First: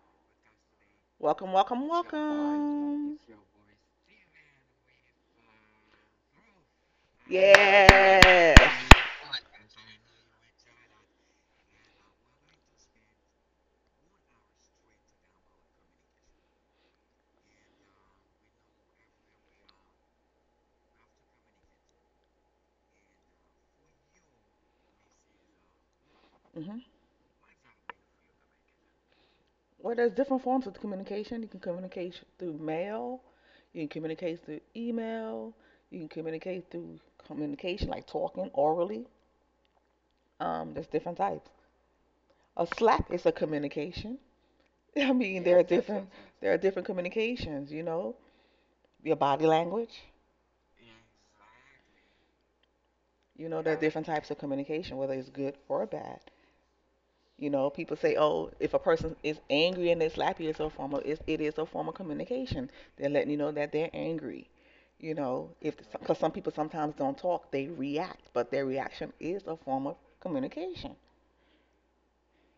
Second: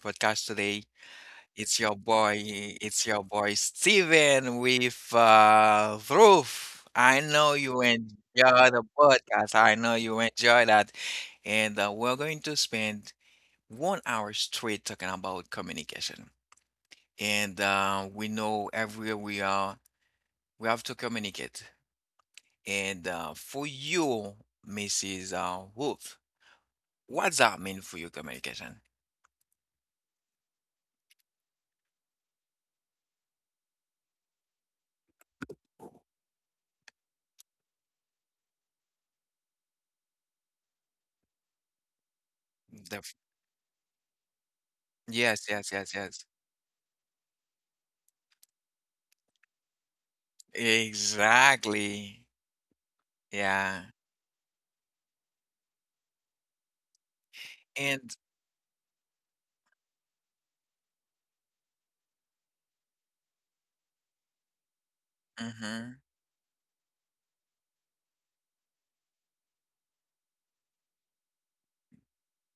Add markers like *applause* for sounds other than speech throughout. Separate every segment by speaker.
Speaker 1: podcast today.
Speaker 2: Welcome,
Speaker 1: It's
Speaker 2: welcome,
Speaker 1: your boy, it's
Speaker 2: welcome.
Speaker 1: your boy Steven with Roof. I know you enjoy
Speaker 2: Yes.
Speaker 1: the podcast. I know you enjoy that, and we're going to spend 1 hour straight talking about communication. And we know everywhere we are, we have to communicate. And for you, Mrs. Wolf.
Speaker 2: Hmm.
Speaker 1: What's that mean for your communication?
Speaker 2: Well, there's different forms of communication. You can communicate through mail. You can communicate through email. You can communicate through communication, like talking orally. There's different types. A
Speaker 1: The
Speaker 2: slap
Speaker 1: f-
Speaker 2: is a communication. *laughs* I mean,
Speaker 1: yes,
Speaker 2: there are
Speaker 1: yes, yes,
Speaker 2: different
Speaker 1: yes.
Speaker 2: communications. Your body language.
Speaker 1: Exactly.
Speaker 2: There are
Speaker 1: Yeah.
Speaker 2: different types of communication, whether it's good or bad. You know, people say,
Speaker 1: And
Speaker 2: "Oh, if a person is angry and they slap you, it is a form of communication. They're letting you know that they're angry." If
Speaker 1: mhm,
Speaker 2: because some people sometimes don't talk, they react, but their reaction is a form of communication.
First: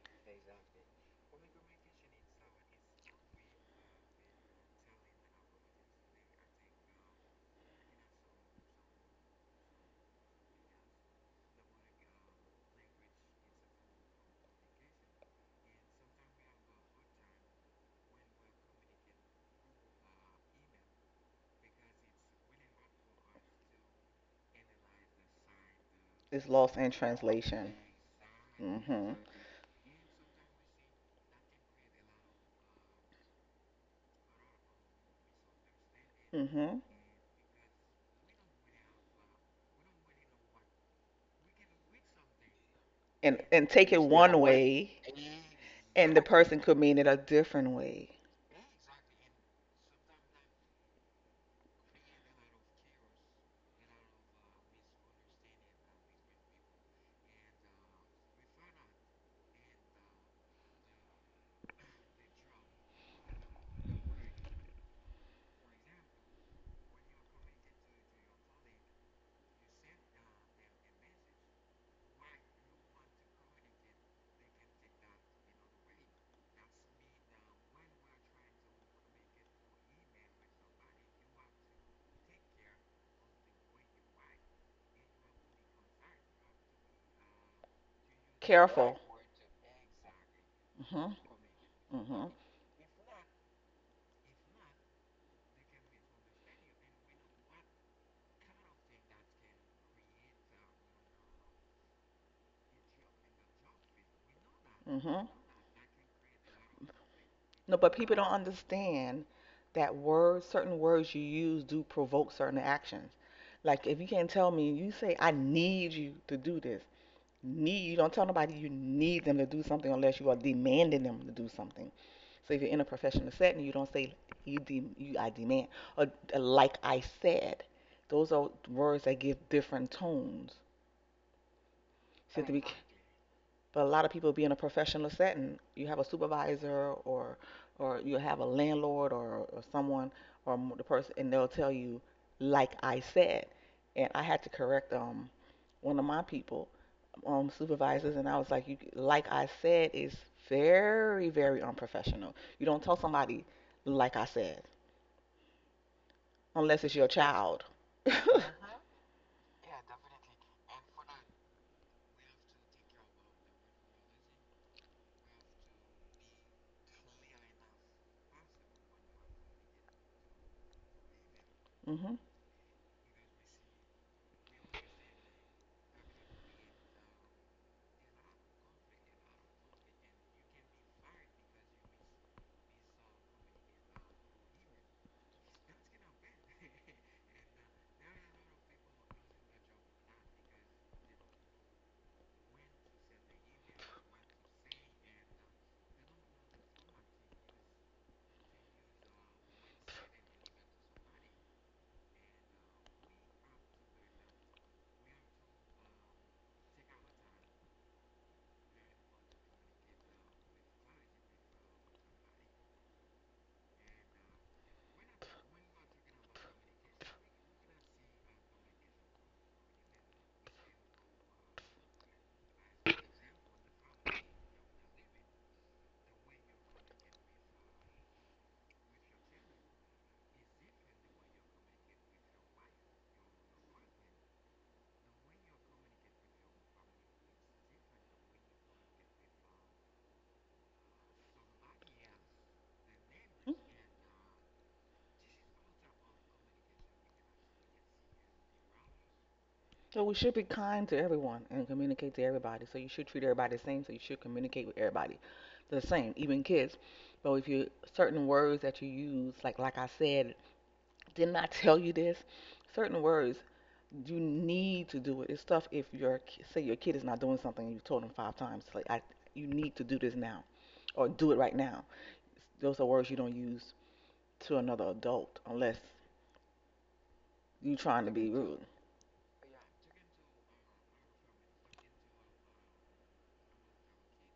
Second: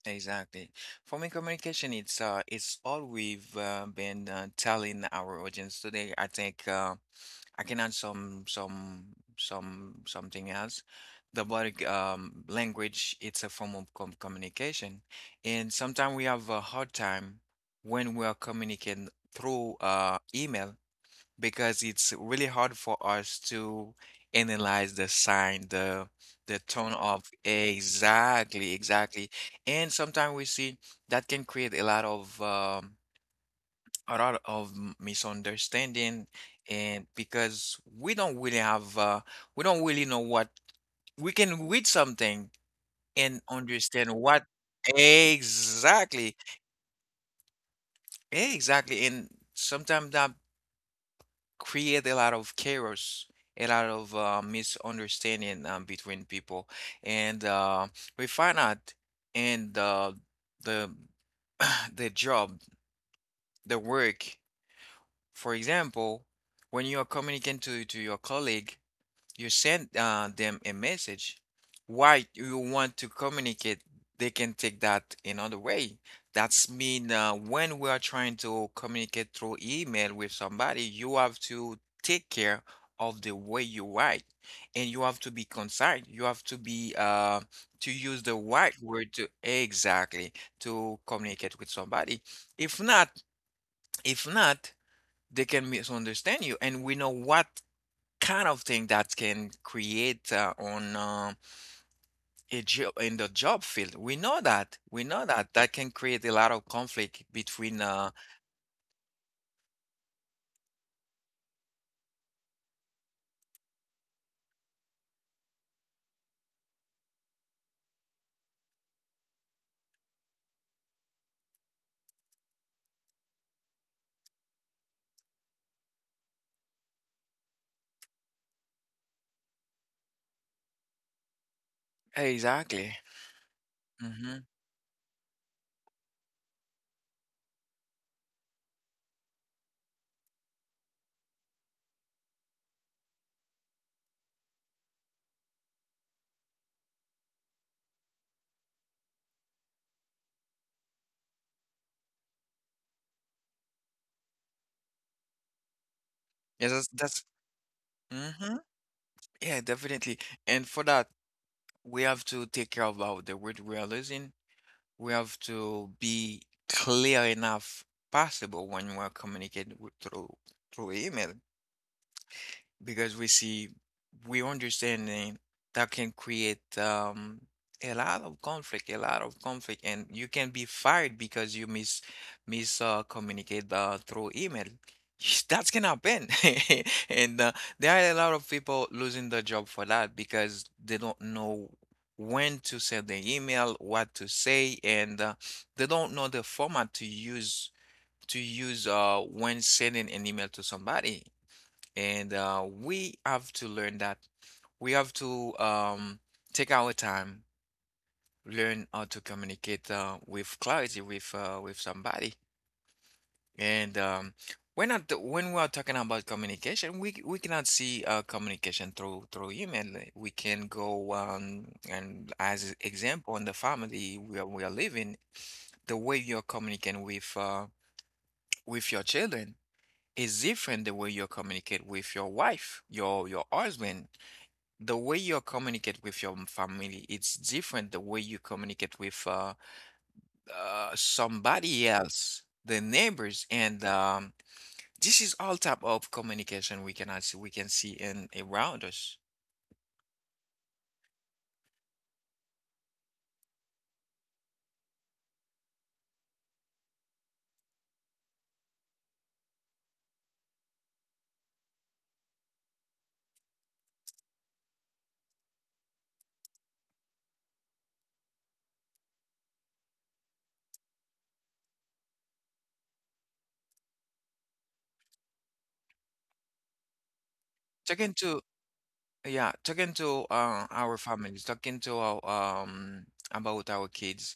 Speaker 1: exactly. For me, communication it's all we've been telling our audience today. I think I can add something else. The body language, it's a form of communication, and sometimes we have a hard time when we are communicating through email, because it's really hard for us to analyze the sign, the
Speaker 2: It's
Speaker 1: the
Speaker 2: lost in
Speaker 1: tone of,
Speaker 2: translation.
Speaker 1: exactly,
Speaker 2: Mm, mhm.
Speaker 1: exactly. And sometimes we see that can create a lot of misunderstanding,
Speaker 2: Mm, mhm.
Speaker 1: and because we don't really know what, we can read something and
Speaker 2: And take it
Speaker 1: understand
Speaker 2: one
Speaker 1: what,
Speaker 2: way, and the
Speaker 1: exactly,
Speaker 2: person could mean it a different way.
Speaker 1: exactly, and sometimes that create a lot of chaos, a lot of misunderstanding between people, and we find out in the *clears throat* the job, the work. For example, when you are communicating to your colleague, you send them a message. Why you want to communicate, they can take that another way. That's mean when we are trying to communicate through email with somebody, you have to take care of the way you write, and you have to be concise, you have to be, to use the right
Speaker 2: Careful.
Speaker 1: word, to exactly
Speaker 2: Mm,
Speaker 1: to
Speaker 2: mhm.
Speaker 1: communicate with
Speaker 2: Mm,
Speaker 1: somebody.
Speaker 2: mhm.
Speaker 1: If not if not, they can misunderstand you, and we know what kind of thing that can create on, a job, in the job field. We know that.
Speaker 2: Mm,
Speaker 1: We know
Speaker 2: mhm.
Speaker 1: that that can create a lot of conflict
Speaker 2: No,
Speaker 1: between.
Speaker 2: but people don't understand that words, certain words you use, do provoke certain actions. Like if you can't tell me, you say I need you to do this. Need you don't tell nobody you need them to do something unless you are demanding them to do something. So if you're in a professional setting, you don't say you I demand or like I said. Those are words that give different tones. So you to be,
Speaker 1: Exactly.
Speaker 2: but a lot of people
Speaker 1: Mm-hmm.
Speaker 2: be in a professional setting. You have a supervisor or you have a landlord or someone or the person, and they'll tell you like I said. And I had to correct one of my people, supervisors, and I was like, you, like I said, it's very, very unprofessional. You don't tell somebody, like I said,
Speaker 1: Yeah,
Speaker 2: unless
Speaker 1: that's,
Speaker 2: it's your
Speaker 1: that's
Speaker 2: child. *laughs*
Speaker 1: mm-hmm. Yeah, definitely. And for that, we have to take care about the word we are using. We have to be clear enough possible when we're communicating with- through email.
Speaker 2: Hmm.
Speaker 1: Because we see, we understanding, that can create a lot of conflict, a lot of conflict, and you can be fired because you mis mis communicate through email. *laughs* That's can happen, *laughs* and there are a lot of people losing their job for that, because they don't know when to send the email, what to say, and they don't know the format to use when sending an email to somebody. And we have to learn that, we have to take our time, learn how to communicate with clarity, with somebody. And we're not, when we are talking about communication, we cannot see communication through email. Like, we can go and, as example, in the family where we are living, the way you're communicating with your children is different the way you communicate with your wife, your husband. The way you communicate with your family it's different the way you communicate with somebody else, the neighbors, and this is all type of communication we can see in, around us.
Speaker 2: So we should be kind to everyone and communicate to everybody. So you should treat everybody the same. So you should communicate with everybody the same, even kids. So if you certain words that you use, like I said, didn't I tell you this? Certain words you need to do it. It's tough if your say your kid is not doing something and you've told them five times. You need to do this now or do it right now. Those are words you don't use to another adult unless you're trying to
Speaker 1: Talking
Speaker 2: be
Speaker 1: to,
Speaker 2: rude.
Speaker 1: yeah, talking to our families, talking to our about our kids.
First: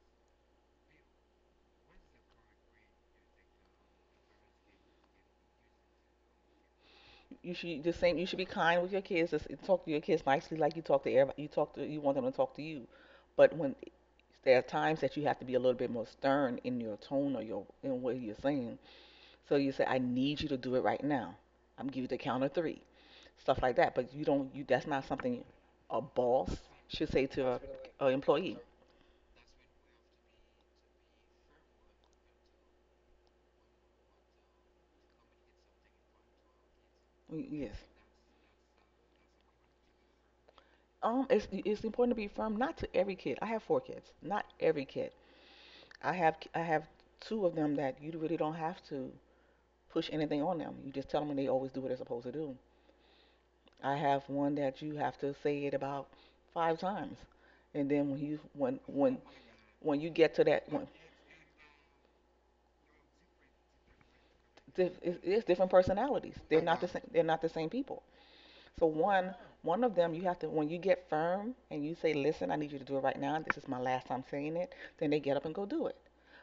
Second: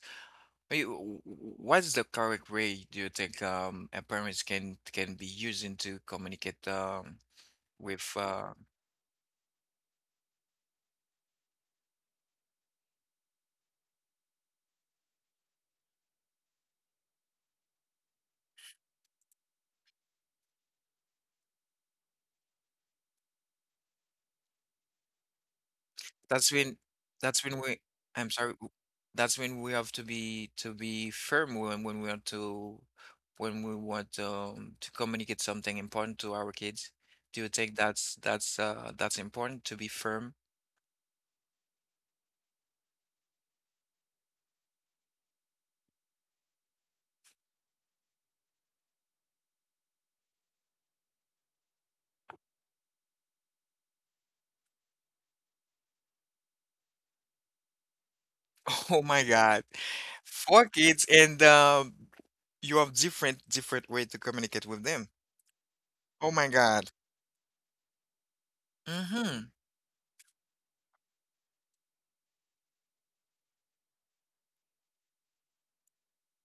Speaker 1: Wait, what's the correct way, do you think, a parents can be using to communicate
Speaker 2: You should just
Speaker 1: with
Speaker 2: same. You should be kind with your kids. Just talk to your kids nicely, like you talk to everybody. You talk to you want them to talk to you, but when there are times that you have to be a little bit more stern in your tone or your in what you're saying. So you say, I need you to do it right now. I'm giving you the count of three. Stuff like that. But you don't. You that's not something a
Speaker 1: That's
Speaker 2: boss
Speaker 1: when
Speaker 2: should say
Speaker 1: that's when
Speaker 2: to
Speaker 1: we
Speaker 2: an
Speaker 1: I'm sorry,
Speaker 2: employee.
Speaker 1: that's when we have to be, firm, when we want to communicate something important to our kids. Do you think
Speaker 2: Yes.
Speaker 1: that's, that's important to be firm?
Speaker 2: It's important to be firm. Not to every kid. I have four kids. Not every kid. I have two of them that you really don't have to push anything on them. You just tell them and they always do what they're supposed to do. I have one that you have to say it about five times, and then when you when
Speaker 1: *laughs* Oh
Speaker 2: when
Speaker 1: my God.
Speaker 2: when you get to
Speaker 1: Four
Speaker 2: that, when,
Speaker 1: kids, and you have different way to communicate with
Speaker 2: it's,
Speaker 1: them.
Speaker 2: it's different
Speaker 1: Oh
Speaker 2: personalities.
Speaker 1: my
Speaker 2: They're not
Speaker 1: God.
Speaker 2: the same. They're not the same people. So one,
Speaker 1: Hmm.
Speaker 2: one of them, you have to, when you get firm and you say, listen, I need you to do it right now, and this is my last time saying it, then they get up and go do it.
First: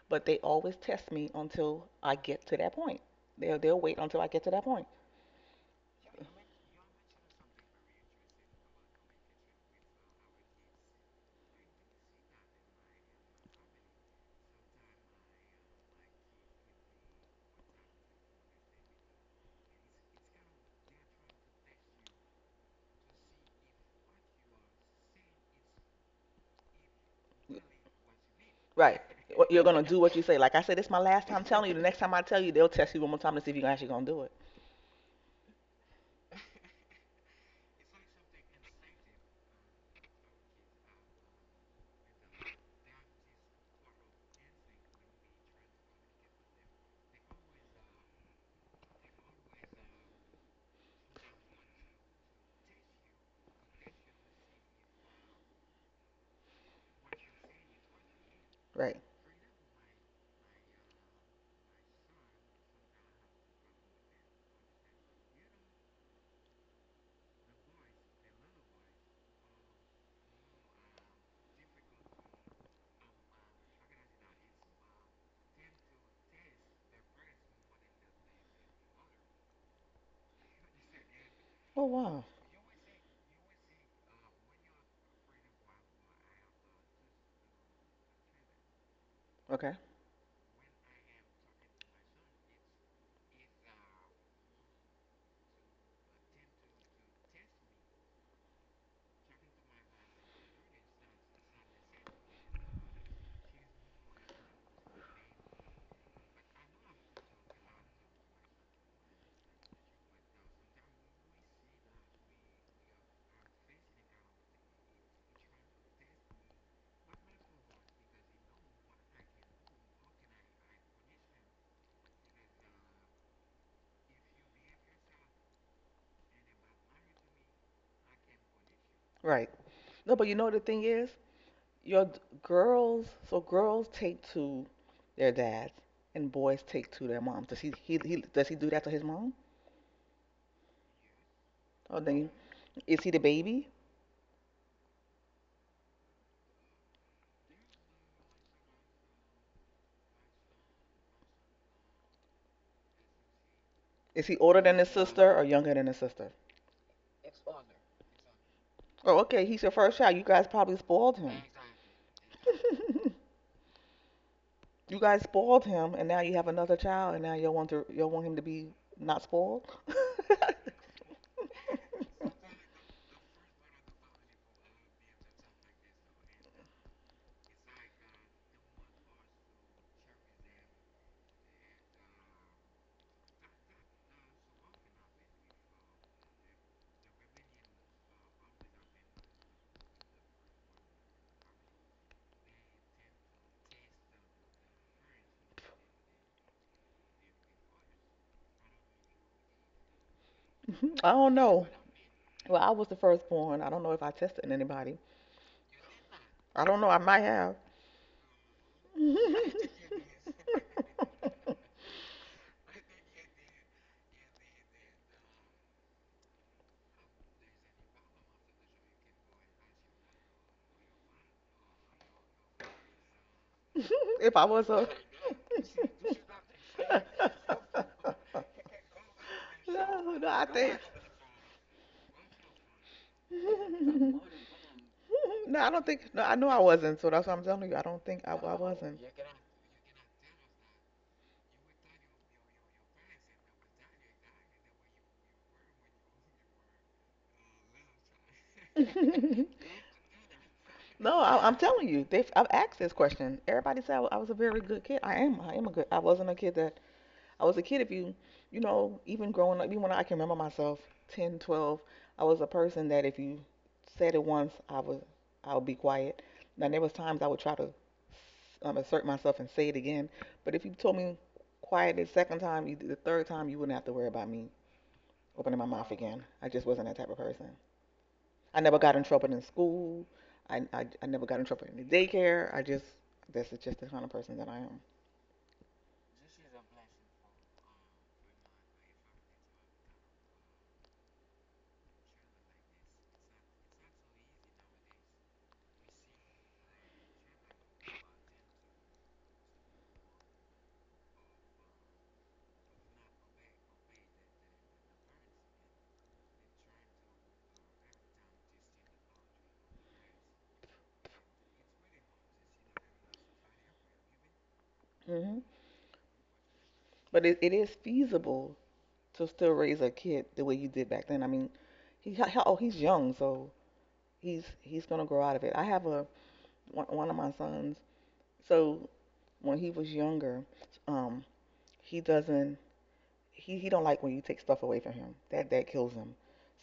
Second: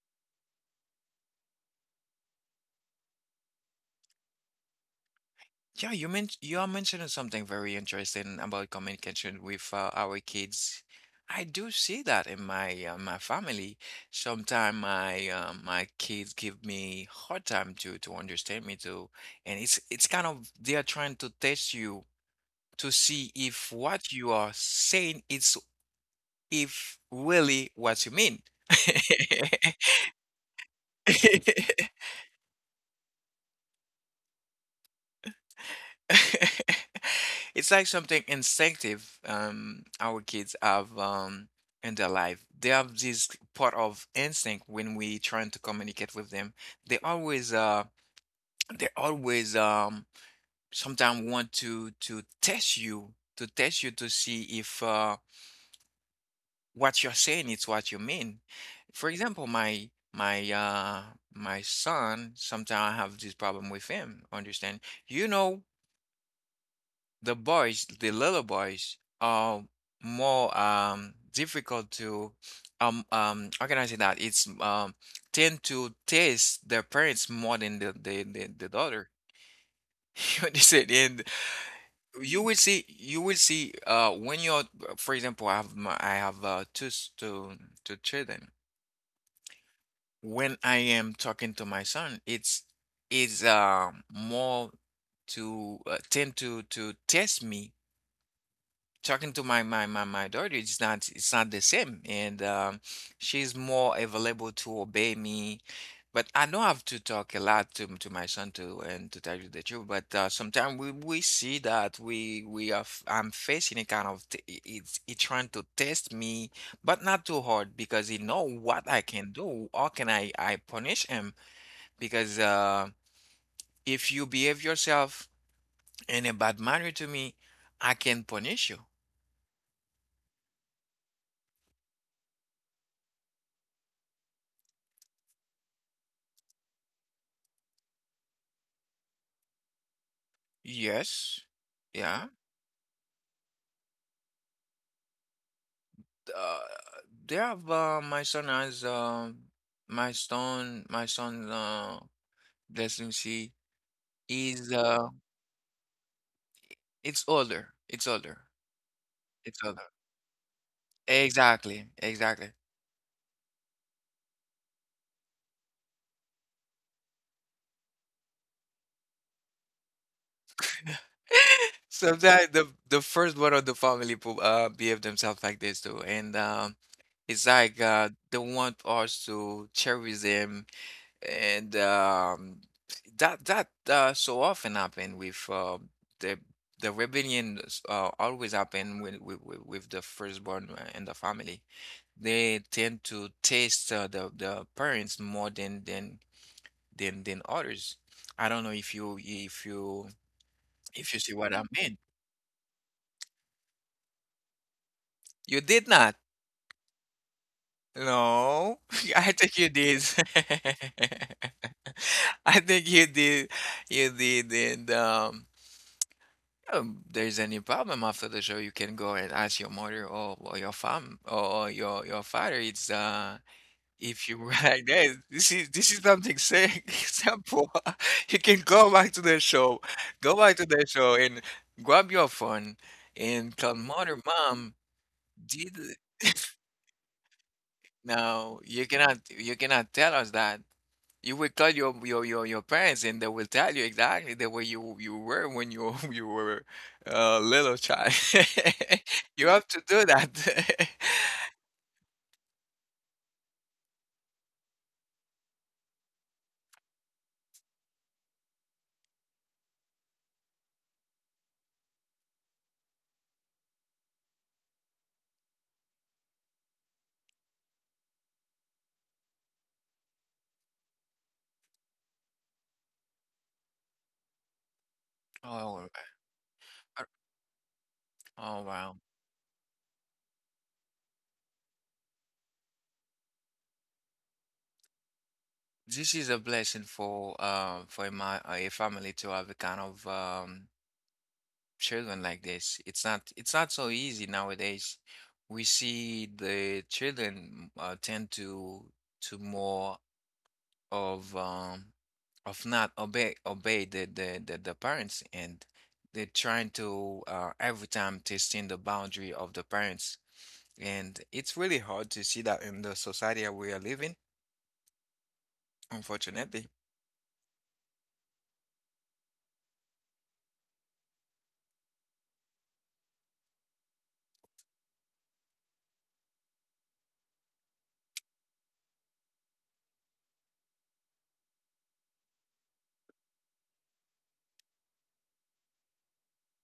Speaker 2: But they always test me until I get to that point. They'll wait until I get to that point.
Speaker 1: Yeah, you are mentioning something very interesting about communication with our kids. I do see that in my family. Sometimes my kids give me hard time to understand me too, and it's kind of, they are trying to test you to see if what you are saying is, if really what you mean.
Speaker 2: Right. You're gonna do what you say. Like I said, it's my last time telling you. The next
Speaker 1: *laughs*
Speaker 2: time I tell you, they'll test you one more time to see if you're actually gonna do it.
Speaker 1: *laughs* It's like something instinctive, our kids have in their life. They have this part of instinct when we trying to communicate with them. They always uh, they always sometimes want to test you, to see if what you're saying is what you mean.
Speaker 2: Right.
Speaker 1: For example, my son, sometimes I have this problem with him. Understand? You know, the boys, the little boys, are more difficult to, how can I say that? It's tend to taste their parents more than the daughter. *laughs* You understand? And
Speaker 2: Oh wow.
Speaker 1: you will see when you're, for example, I have two s- two two children.
Speaker 2: Okay.
Speaker 1: When I am talking to my son, it's, more to, tend to test me. Talking to my my my, my daughter, it's not, it's not the same, and she's more available to obey me, but I know I have to talk a lot to my son, to and to tell you the truth. But sometimes we see that I'm facing a kind of, it's it trying to test me, but not too hard, because he know what I can do. How can I punish him? Because if you behave yourself in a bad manner to me, I can punish you.
Speaker 2: Right. No, but you know what the thing is, your girls. So girls take to their dads, and boys take to their moms. Does he do that to his mom?
Speaker 1: Yes.
Speaker 2: Oh, dang.
Speaker 1: Yeah.
Speaker 2: Is he the baby?
Speaker 1: Uh, they have my son has, my son let him see.
Speaker 2: Is he older
Speaker 1: He's
Speaker 2: than his sister or younger than his sister?
Speaker 1: it's older it's older
Speaker 2: Oh, okay. He's
Speaker 1: it's
Speaker 2: your
Speaker 1: older
Speaker 2: first child. You guys probably spoiled him.
Speaker 1: Exactly, exactly.
Speaker 2: *laughs* You guys spoiled him, and now you have another child, and now you want him to be not spoiled. *laughs*
Speaker 1: *laughs* Sometimes the first one of the family behave themselves like this too, and it's like, they want us to cherish them. And that so often happen with the the rebellion, always happen with the firstborn in the family. They tend to taste the parents more than others. I don't know if you,
Speaker 2: I
Speaker 1: if you
Speaker 2: don't
Speaker 1: see what I
Speaker 2: know.
Speaker 1: mean.
Speaker 2: Well, I was the firstborn. I don't know if I tested anybody.
Speaker 1: You did not.
Speaker 2: I don't know. I might have.
Speaker 1: No, *laughs* I think
Speaker 2: *laughs*
Speaker 1: you did. *laughs* I think you did. You did, and there's any problem after the show, you can go and ask your mother or your or your father. It's if
Speaker 2: If
Speaker 1: you *laughs*
Speaker 2: I
Speaker 1: were
Speaker 2: was a.
Speaker 1: like that, this is, something saying, *laughs* simple. *laughs*
Speaker 2: *laughs*
Speaker 1: You can go back to the show,
Speaker 2: No, no, I think.
Speaker 1: and grab your phone, and tell mother, mom,
Speaker 2: *laughs* No, I
Speaker 1: did.
Speaker 2: don't think. No, I knew
Speaker 1: *laughs*
Speaker 2: I wasn't. So that's why I'm telling you. I don't think I
Speaker 1: Now you
Speaker 2: wasn't.
Speaker 1: cannot you cannot tell us that you will call your parents, and they will tell you exactly the way you were when you *laughs* you were a little child. *laughs* You
Speaker 2: *laughs*
Speaker 1: have to do that. *laughs*
Speaker 2: No, I'm telling you. I've asked this question. Everybody said I was a very good kid. I am. I am a good. I wasn't a kid that. I was a kid. If you, you know, even growing up, even when I can remember myself, 10, 12, I was a person that if you said it once, I would be quiet. Now there was times I would try to assert myself and say it again. But if you told me quiet the second time, the third time, you wouldn't have to worry about me opening my
Speaker 1: Oh,
Speaker 2: mouth again. I just wasn't that
Speaker 1: uh,
Speaker 2: type of person. I
Speaker 1: oh,
Speaker 2: never got
Speaker 1: wow.
Speaker 2: in trouble in school. I never got in trouble in the daycare. That's just the kind of person that I am.
Speaker 1: This is a blessing for my a family, to have a kind of children like this. It's not so easy nowadays. We see the children tend to more of, of not, obey the parents, and they're trying to, every time testing the boundary of the parents, and it's really hard to see that in the society that we are living,
Speaker 2: Mm hmm.
Speaker 1: unfortunately.
Speaker 2: But it is feasible to still raise a kid the way you did back then. I mean, oh he's young, so he's gonna grow out of it. I have a one one of my sons. So when he was younger, um, he doesn't he don't like when you take stuff away from him. That kills him.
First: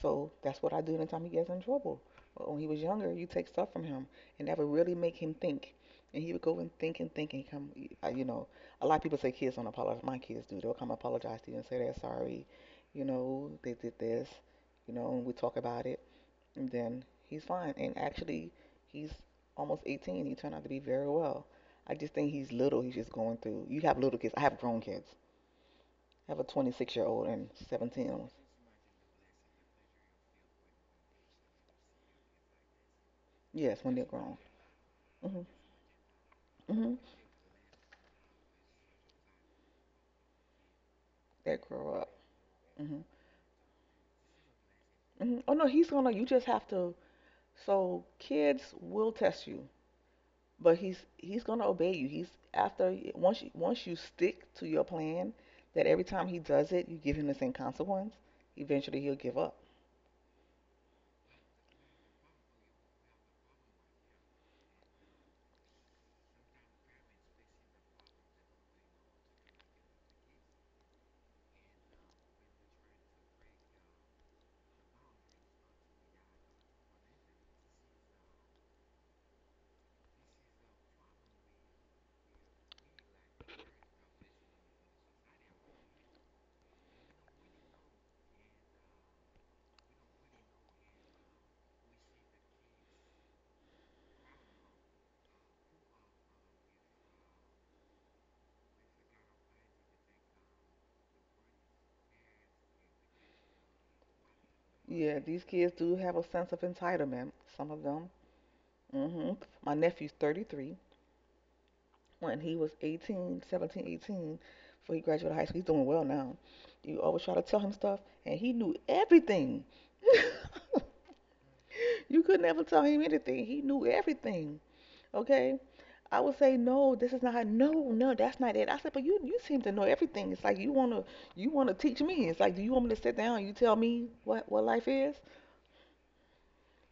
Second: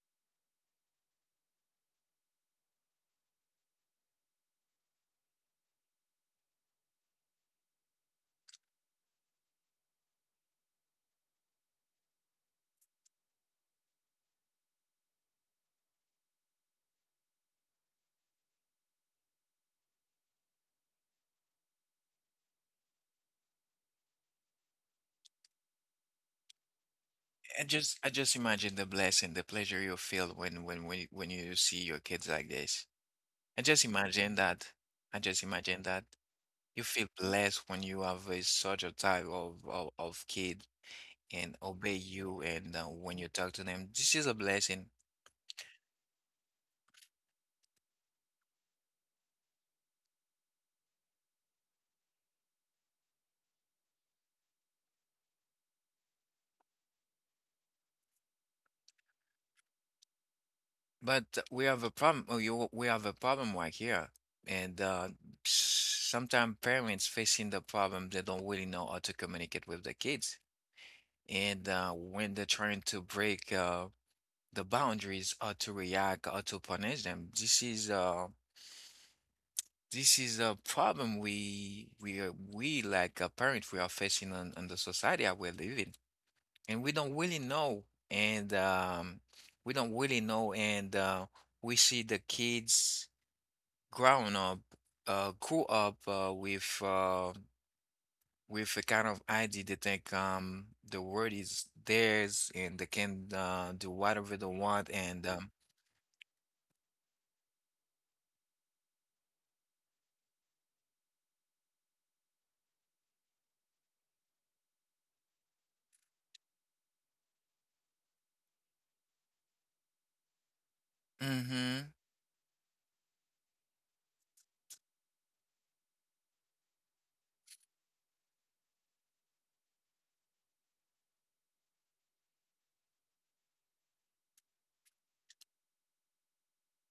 Speaker 2: So that's what I do anytime he gets in trouble. But when he was younger, you take stuff from him, and that would really make him think. And he would go and think and think and come. uh, You know, a lot of people say kids don't apologize. My kids do. They'll come apologize to you and say they're sorry. They did this. And we talk about it, and then he's fine. And actually, he's almost 18. He turned out to be very well. I just think he's little. He's just going through. You have little kids. I have grown kids. I have a 26-year-old and
Speaker 1: I just I
Speaker 2: 17.
Speaker 1: just imagine the blessing, the pleasure you feel, when when you see your kids like this. I
Speaker 2: Yes,
Speaker 1: just
Speaker 2: when they're
Speaker 1: imagine
Speaker 2: grown.
Speaker 1: that. I
Speaker 2: Hmm.
Speaker 1: just imagine that. You
Speaker 2: Hmm.
Speaker 1: feel blessed when you have such a type of, of kid, and
Speaker 2: That
Speaker 1: obey
Speaker 2: grow up.
Speaker 1: you, and
Speaker 2: Hmm.
Speaker 1: when you talk to them, this is a blessing.
Speaker 2: Hmm. Oh no, he's gonna. You just have to. So kids will test you, but he's gonna obey you. He's after once you stick to your plan that every time he does it, you give him the same consequence. Eventually, he'll give up.
Speaker 1: But we have a problem right here. And sometimes parents facing the problem, they don't really know how to communicate with the kids. And when they're trying to break the boundaries, or to react, or to punish them, this is, this is a problem we, like a parent, we are facing on the society that we're living. And we don't really know, and we don't really know, and we see the kids growing up, grew up with a kind of idea. They think the world is theirs, and they can do whatever they want,
Speaker 2: Yeah,
Speaker 1: and
Speaker 2: these kids do have a sense of entitlement. Some of them. Hmm. My nephew's 33. When he was 18, 17, 18, before he graduated high school. He's doing well now. You always try to tell him stuff, and he knew everything. *laughs*
Speaker 1: mm-hmm,
Speaker 2: You could never tell him anything. He knew everything. Okay? I would say, no, this is not how, no, no, that's not it. I said, but you seem to know everything. It's like you wanna teach me. It's like, do you want me to sit down? And you tell me what life is,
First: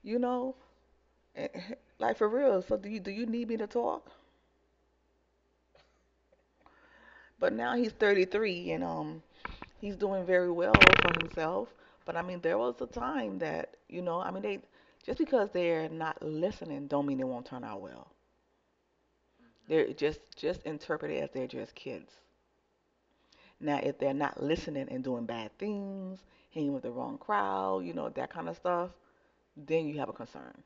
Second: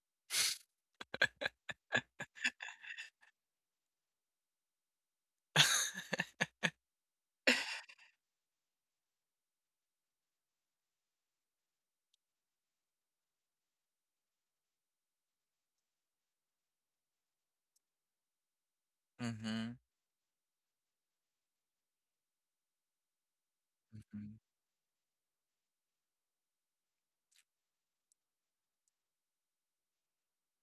Speaker 2: you know, *laughs* Eh, like for real. So do you need me to talk? But now he's 33, and he's doing very well for himself. But I mean, there was a time that I mean, they just because they're not listening, don't mean they won't turn out well.
Speaker 1: mm-hmm,
Speaker 2: They're just interpreted as they're just kids. Now, if they're
Speaker 1: hmm.
Speaker 2: not listening and doing bad things, hanging with the wrong crowd, that kind of stuff, then you have a concern.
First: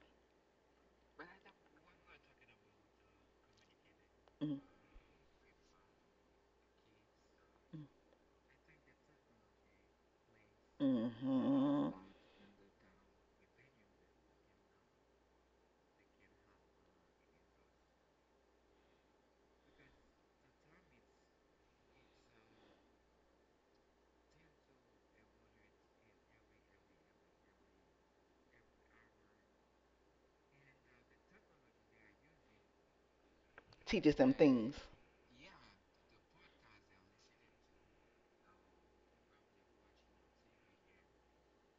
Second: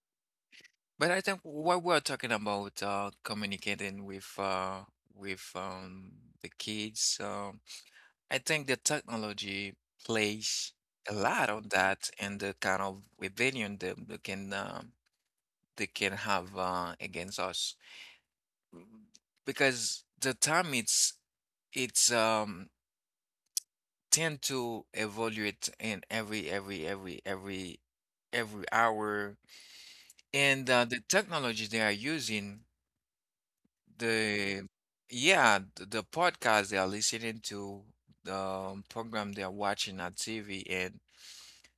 Speaker 1: But I think what we're talking about, communicating with with um, the kids. I think the technology plays a lot on
Speaker 2: Mm-hmm. Hmm.
Speaker 1: that and the kind of rebellion that they can have against us. Mm, because the time it's tend to evaluate in every hour, and the technology they are using,
Speaker 2: Teaches them
Speaker 1: the
Speaker 2: things.
Speaker 1: the podcast they are listening to, the program they are watching on TV, and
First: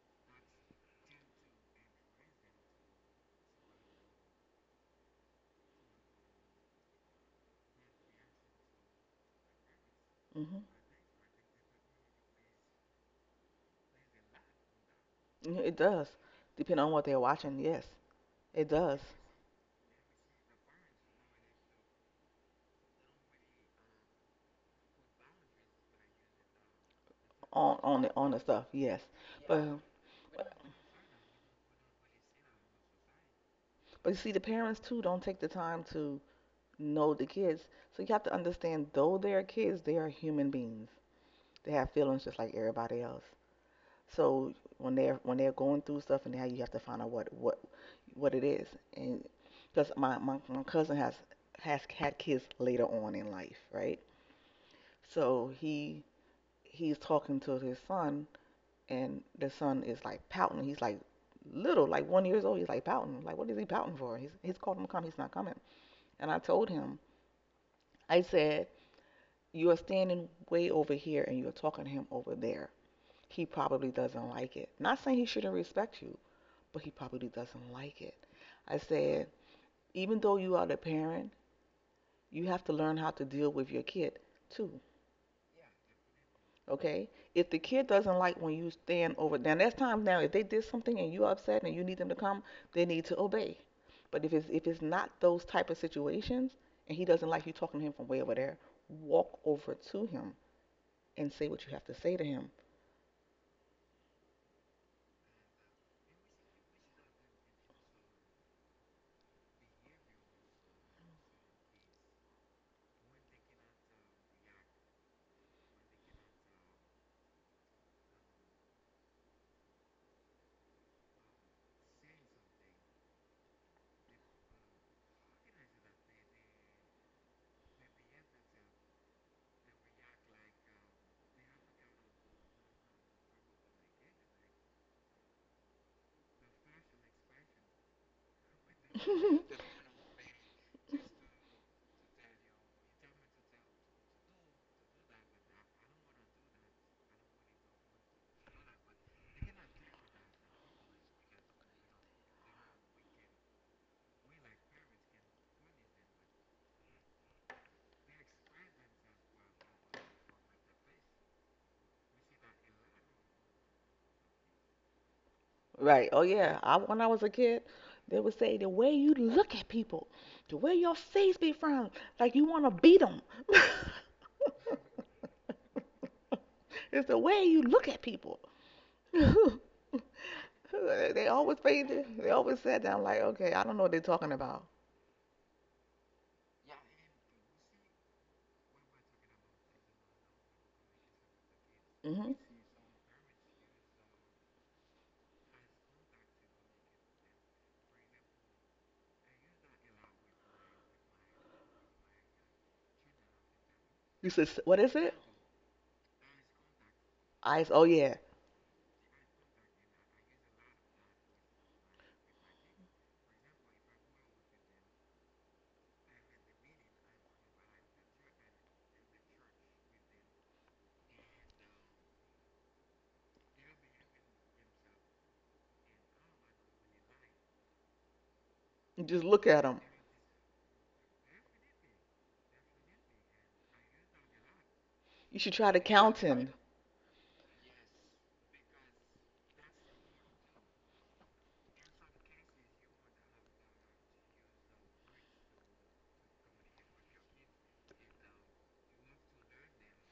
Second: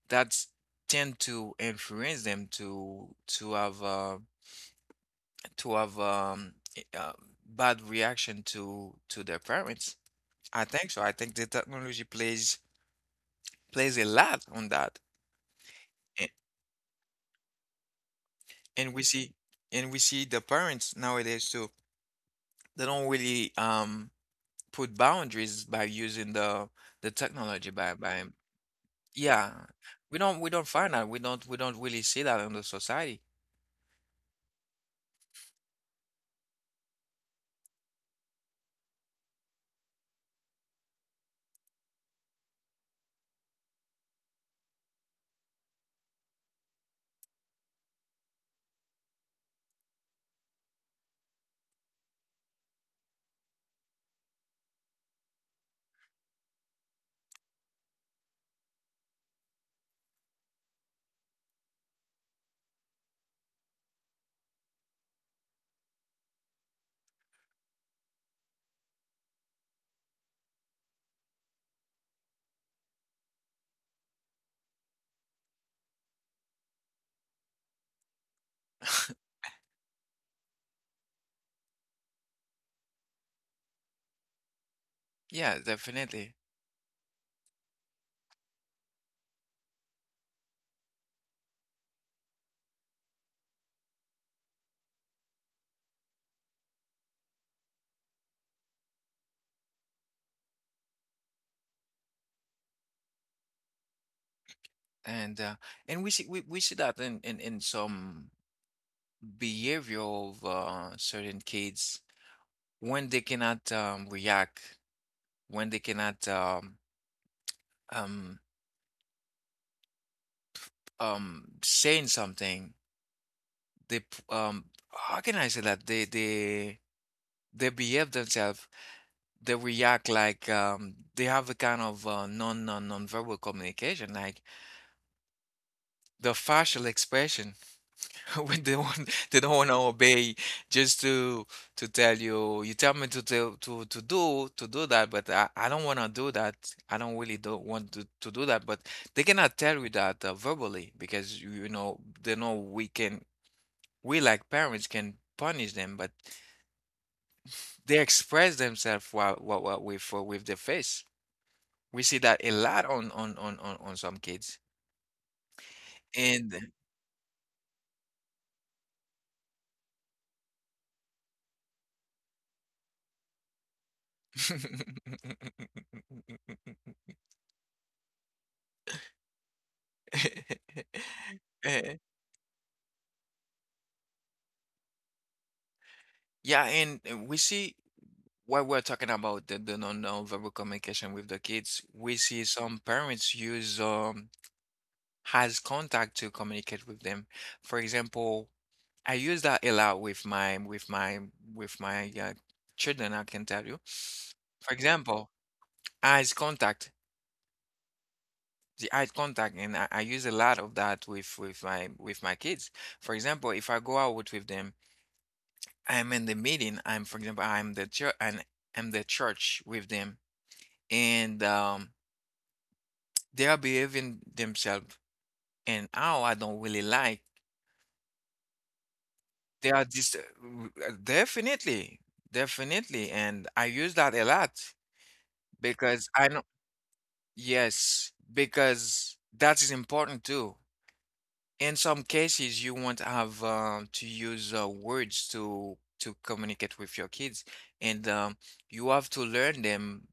Speaker 1: that's tend to influence them to have to have bad reaction to their parents.
Speaker 2: Mm-hmm.
Speaker 1: I think so. I think the technology plays a lot on that,
Speaker 2: Yeah, it does.
Speaker 1: and,
Speaker 2: Depending on what they're watching, yes, it
Speaker 1: and
Speaker 2: does.
Speaker 1: we see, and we see the parents nowadays too. They don't really put boundaries by using the technology
Speaker 2: On
Speaker 1: by
Speaker 2: on the
Speaker 1: by
Speaker 2: on the stuff, yes.
Speaker 1: Yeah.
Speaker 2: But
Speaker 1: We don't find that, we don't really see that in the society.
Speaker 2: But you see, the parents too don't take the time to know the kids. So you have to understand, though they are kids, they are human beings. They have feelings just like everybody else. So when they're going through stuff, and now you have to find out what it is. And because my cousin has had kids later on in life, right? So he's talking to his son, and the son is like pouting. He's like little, like 1 years old. He's like pouting. Like what is he pouting for? He's called him to come. He's not coming. And I told him, I said, "You are standing way over here and you're talking to him over there. He probably doesn't like it. Not saying he shouldn't respect you, but he probably doesn't like it." I said, "Even though you are the parent, you have to learn how to deal with your kid too."
Speaker 1: Yeah, definitely.
Speaker 2: Okay? If the kid doesn't like when you stand over, now that's times, now if they did something and you're upset and you need them to come, they need to obey. But if it's not those type of situations and he doesn't like you talking to him from way over there, walk over to him and say what you have to say to him.
Speaker 1: And uh, and we see, we see that in some behavior of certain kids, when they cannot react, when they cannot um, saying something, they p- um, how can I say that they behave themselves, they react like they have a kind of non verbal communication, like the facial expression. *laughs* When they want they don't want to obey, just to tell you, you tell me to do that, but I don't want to do that. I don't want to do that, but they cannot tell you that verbally because they know we can, we like parents can punish them, but they express themselves what with their face. We see that a lot on some kids.
Speaker 2: Right. Oh
Speaker 1: And
Speaker 2: yeah. I, when I was a kid, they would say the way you look at people, the way your face be from, like you want to beat them. *laughs* It's the way you look at people. *laughs* They always paid.
Speaker 1: *laughs* *laughs*
Speaker 2: They always said that. I'm like, okay, I don't know what they're talking about.
Speaker 1: Yeah, and we see what we're talking about, the non-verbal communication with the kids. We
Speaker 2: Hmm.
Speaker 1: see some parents use has contact to communicate with them. For example, I use that a lot with my with my with my children. I can tell you.
Speaker 2: You said,
Speaker 1: For
Speaker 2: what is it?
Speaker 1: example, eyes contact,
Speaker 2: Eyes. Oh yeah.
Speaker 1: the eye contact, and I use a lot of that with with my kids. For example, if I go out with them, I'm in the meeting. I'm, for example, I'm the church, and I'm the church with them, and they are behaving themselves and how I don't really like.
Speaker 2: You just look at
Speaker 1: They
Speaker 2: them.
Speaker 1: are just definitely, definitely, and I use that a lot
Speaker 2: You should try to
Speaker 1: because
Speaker 2: count
Speaker 1: I know,
Speaker 2: 'em.
Speaker 1: yes, because that is important too. In some cases, you won't have to use words to communicate with your kids, and you have to learn them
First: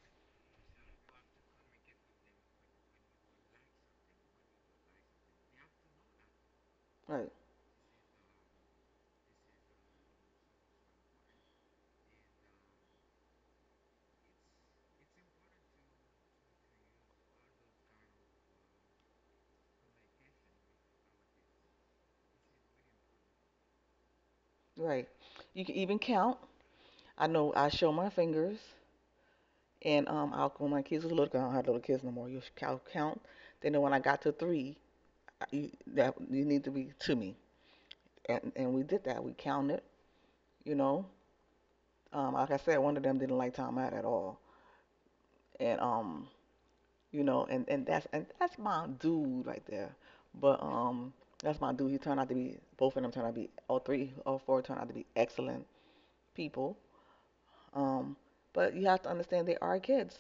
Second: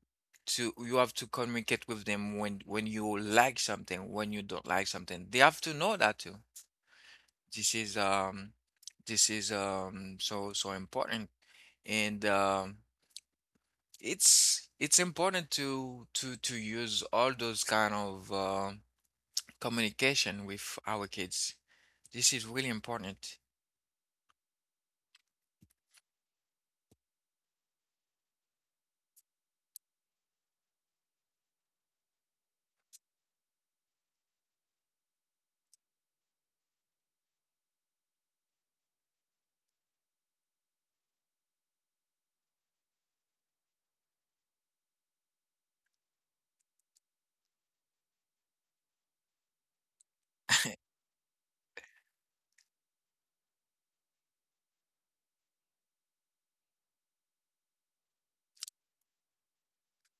Speaker 1: to you have to communicate with them when you like something, when you don't like something. They have to know that too.
Speaker 2: Right.
Speaker 1: This is um this is so so important, and it's important to use all those kind of communication with our kids. This is really important.
Speaker 2: Right. You can even count. I know. I show my fingers. And I'll, when my kids were little, 'cause I don't have little kids no more. You count, count. Then when I got to 3, you, that you need to be to me, and we did that. We counted. You know, like I said, one of them didn't like time out at all, and you know, and that's my dude right there. But that's my dude. He turned out to be, both of them turned out to be, all three, all four turned out to be excellent people. Um, but you have to understand they are kids.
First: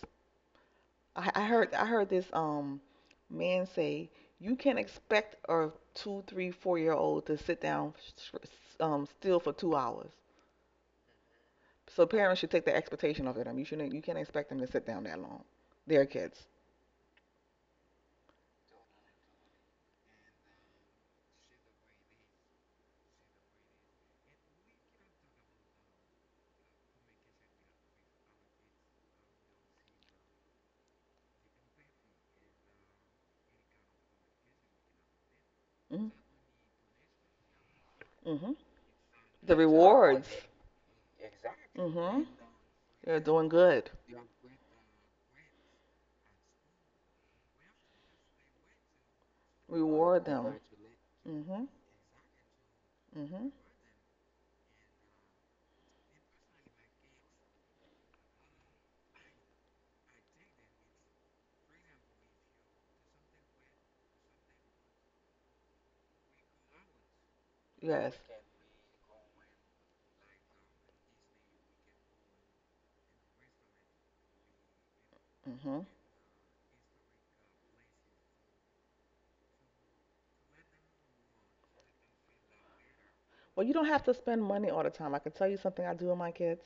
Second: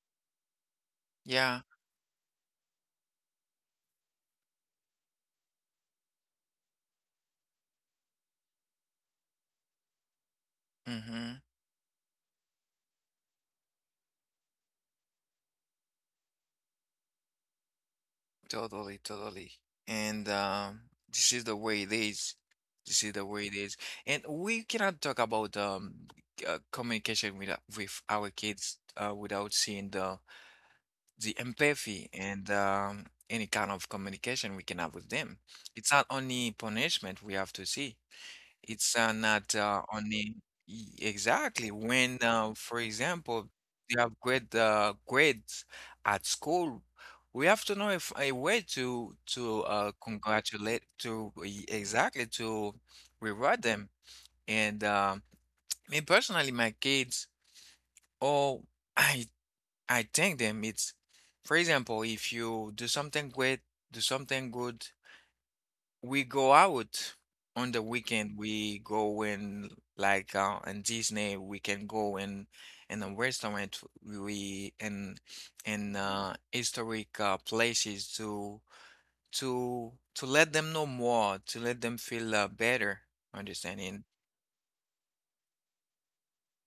Speaker 2: I, I
Speaker 1: Yeah.
Speaker 2: heard I heard this man say you can't expect a two, three, 4 year old to sit down still for 2 hours.
Speaker 1: Mm-hmm.
Speaker 2: So parents should take the expectation of them. You shouldn't, you can't expect them to sit down that long. Their kids.
Speaker 1: Totally, totally. And this is the way it is. This is the way it is. And we cannot talk about communication with our kids without seeing the empathy and any kind of communication we can have with them. It's not
Speaker 2: Mm,
Speaker 1: only punishment we have to see.
Speaker 2: hmm.
Speaker 1: It's not
Speaker 2: The rewards.
Speaker 1: only exactly when,
Speaker 2: Mm-hmm.
Speaker 1: for
Speaker 2: They're
Speaker 1: example,
Speaker 2: doing good.
Speaker 1: you have great grades at school. We have to know if a way to
Speaker 2: Reward them.
Speaker 1: congratulate,
Speaker 2: Mm-hmm.
Speaker 1: exactly to
Speaker 2: Mm-hmm.
Speaker 1: reward them. And me personally, my kids, oh, *laughs* I I thank them. It's, for example, if you do something great, do something good, we go out on the
Speaker 2: Yes.
Speaker 1: weekend. We go in like in Disney. We can go in a restaurant. We
Speaker 2: Mm-hmm.
Speaker 1: in historic places to let them know more, to let them feel better
Speaker 2: Well, you don't have
Speaker 1: understanding.
Speaker 2: to spend money all the time. I can tell you something I do with my kids.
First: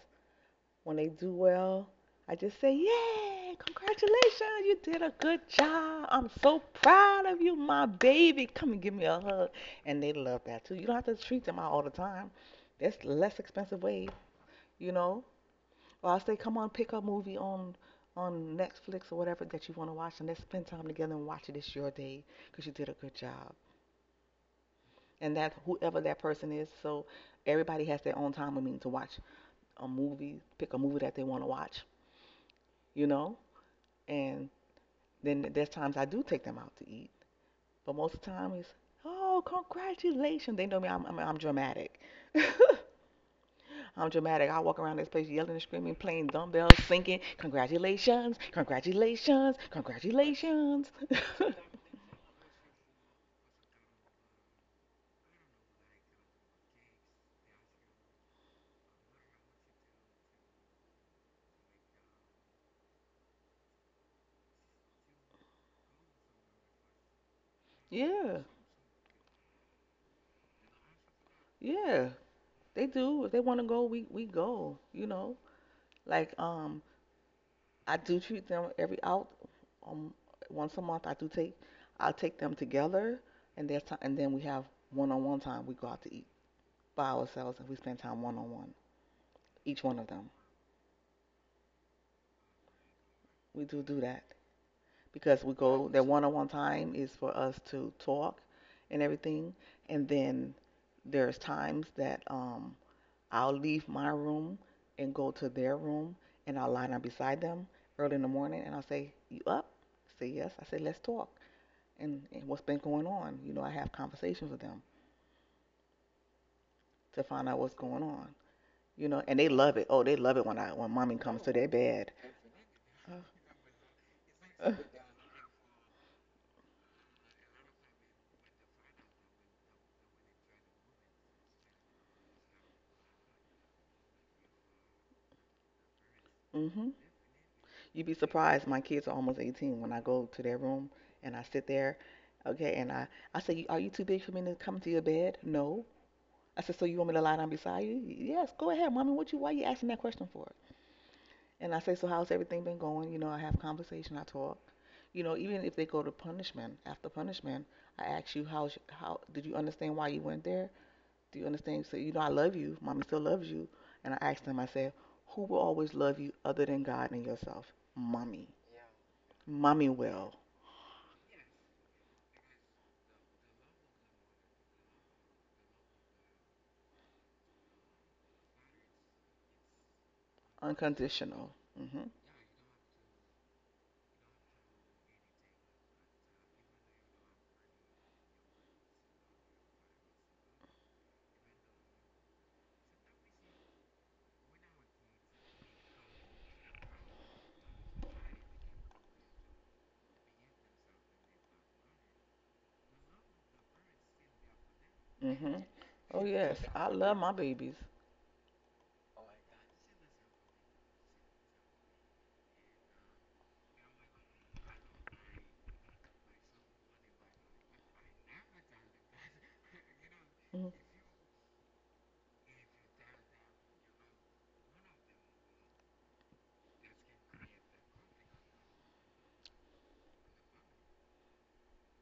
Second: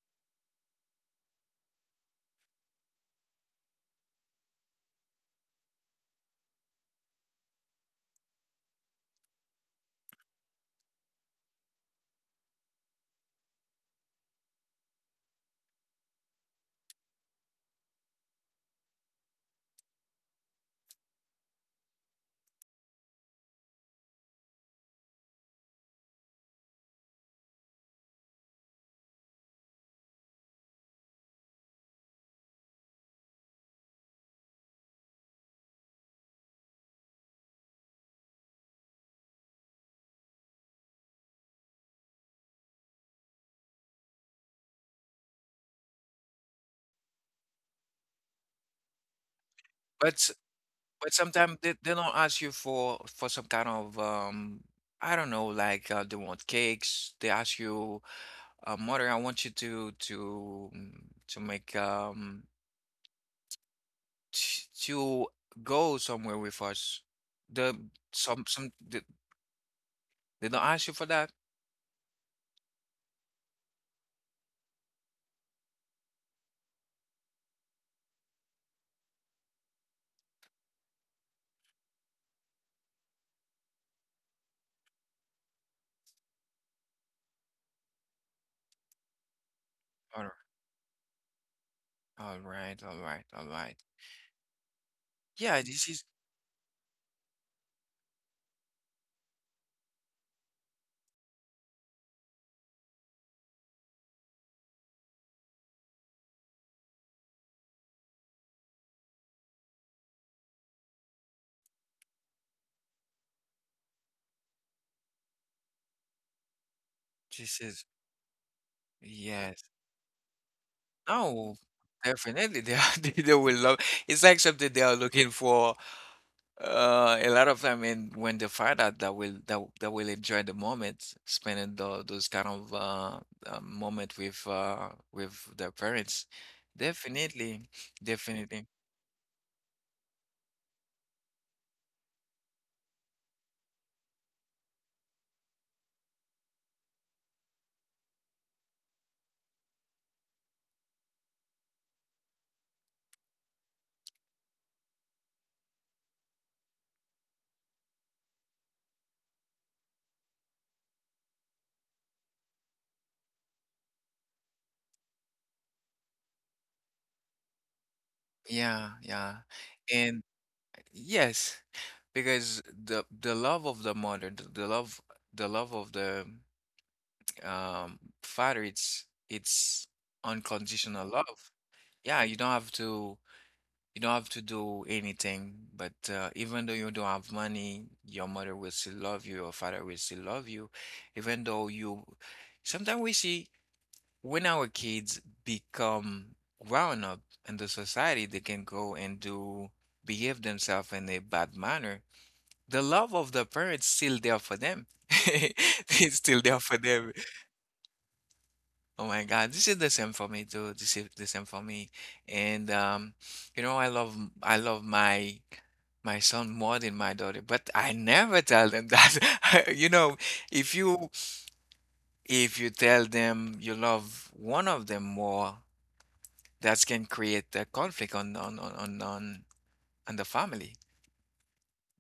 Speaker 2: When they do well, I just say, "Yay, congratulations, you did a good job. I'm so proud of you, my baby. Come and give me a hug." And they love that too. You don't have to treat them out all the time. That's a less expensive way, you know. Or I'll say, "Come on, pick a movie on Netflix or whatever that you want to watch and let's spend time together and watch it. It's your day because you did a good job." And that whoever that person is, so everybody has their own time. I mean, to watch a movie, pick a movie that they want to watch, you know. And then there's times I do take them out to eat, but most of the time it's, oh, congratulations. They know me. I'm dramatic. *laughs* I'm dramatic. I walk around this place yelling and screaming, playing dumbbells, singing, congratulations, congratulations,
Speaker 1: But
Speaker 2: congratulations. *laughs*
Speaker 1: but sometimes they don't ask you for some kind of I don't know, like they want cakes. They ask you, mother, I want you to make t- to go somewhere with us. The
Speaker 2: Yeah,
Speaker 1: some some they, they don't ask you for that.
Speaker 2: yeah. They do. If they want to go, we go. You know, like I do treat them every out um once a month. I do take, I'll take them together, and there's time, and then we have one-on-one time. We go out to eat by ourselves and we spend time one on one, each one of them.
Speaker 1: All, all right, all right, all
Speaker 2: We
Speaker 1: right.
Speaker 2: do do that because we
Speaker 1: Yeah,
Speaker 2: go, that one on one time is for us to talk and everything. And then there's times that I'll leave my room and go to their room and I'll line up beside them early in the morning and I'll say, "You up?" I say yes. I say, "Let's talk. And what's been going on?" You know, I have conversations with them to find out
Speaker 1: this
Speaker 2: what's
Speaker 1: is
Speaker 2: going on. You know, and they
Speaker 1: Yes.
Speaker 2: love it. Oh, they love it when I when mommy comes to
Speaker 1: No,
Speaker 2: their bed.
Speaker 1: definitely they are, *laughs* they will love. It's like
Speaker 2: Uh,
Speaker 1: something
Speaker 2: uh,
Speaker 1: they are looking for. A lot of time, and when they find out that will that will enjoy the moment, spending the, those kind of moment with their parents,
Speaker 2: mhm.
Speaker 1: definitely,
Speaker 2: You'd be
Speaker 1: definitely.
Speaker 2: surprised. My kids are almost 18 when I go to their room and I sit there. Okay. And I say, "Are you too big for me to come to your bed?" No. I said, "So you want me to lie down beside you?" Yes. "Go ahead, mommy. What you, why you asking that question for?" And I say, "So how's everything been going?" You know, I have conversation. I talk. You know, even if they go to punishment, after punishment, I ask you, "How's, how did you understand why you went there? Do you understand? So, you know, I love you. Mommy still loves you." And I ask them, I say, "Who will always love you other than God and yourself?" Mommy.
Speaker 1: Yeah, yeah.
Speaker 2: Mommy
Speaker 1: And
Speaker 2: will.
Speaker 1: yes, because the love of the mother, the love, the love of the father, it's unconditional
Speaker 2: Unconditional.
Speaker 1: love.
Speaker 2: Mhm.
Speaker 1: Yeah, you don't have to, you don't have to do anything, but even though you don't have money, your mother will still love you, your father will still love you, even though you, sometimes we see when our kids become grown up in the society, they can go and do, behave themselves in a bad manner. The love of the parents still there for them. *laughs*
Speaker 2: Mhm.
Speaker 1: It's
Speaker 2: Oh
Speaker 1: still
Speaker 2: yes,
Speaker 1: there for
Speaker 2: I
Speaker 1: them.
Speaker 2: love my babies.
Speaker 1: Oh my God, this is the same for me too. This is the same for me. And you know, I love my my son more than my daughter, but I never tell them that. *laughs* You know,
Speaker 2: Mhm.
Speaker 1: if you, if you tell them you love one of them more, that can create a conflict on on the family.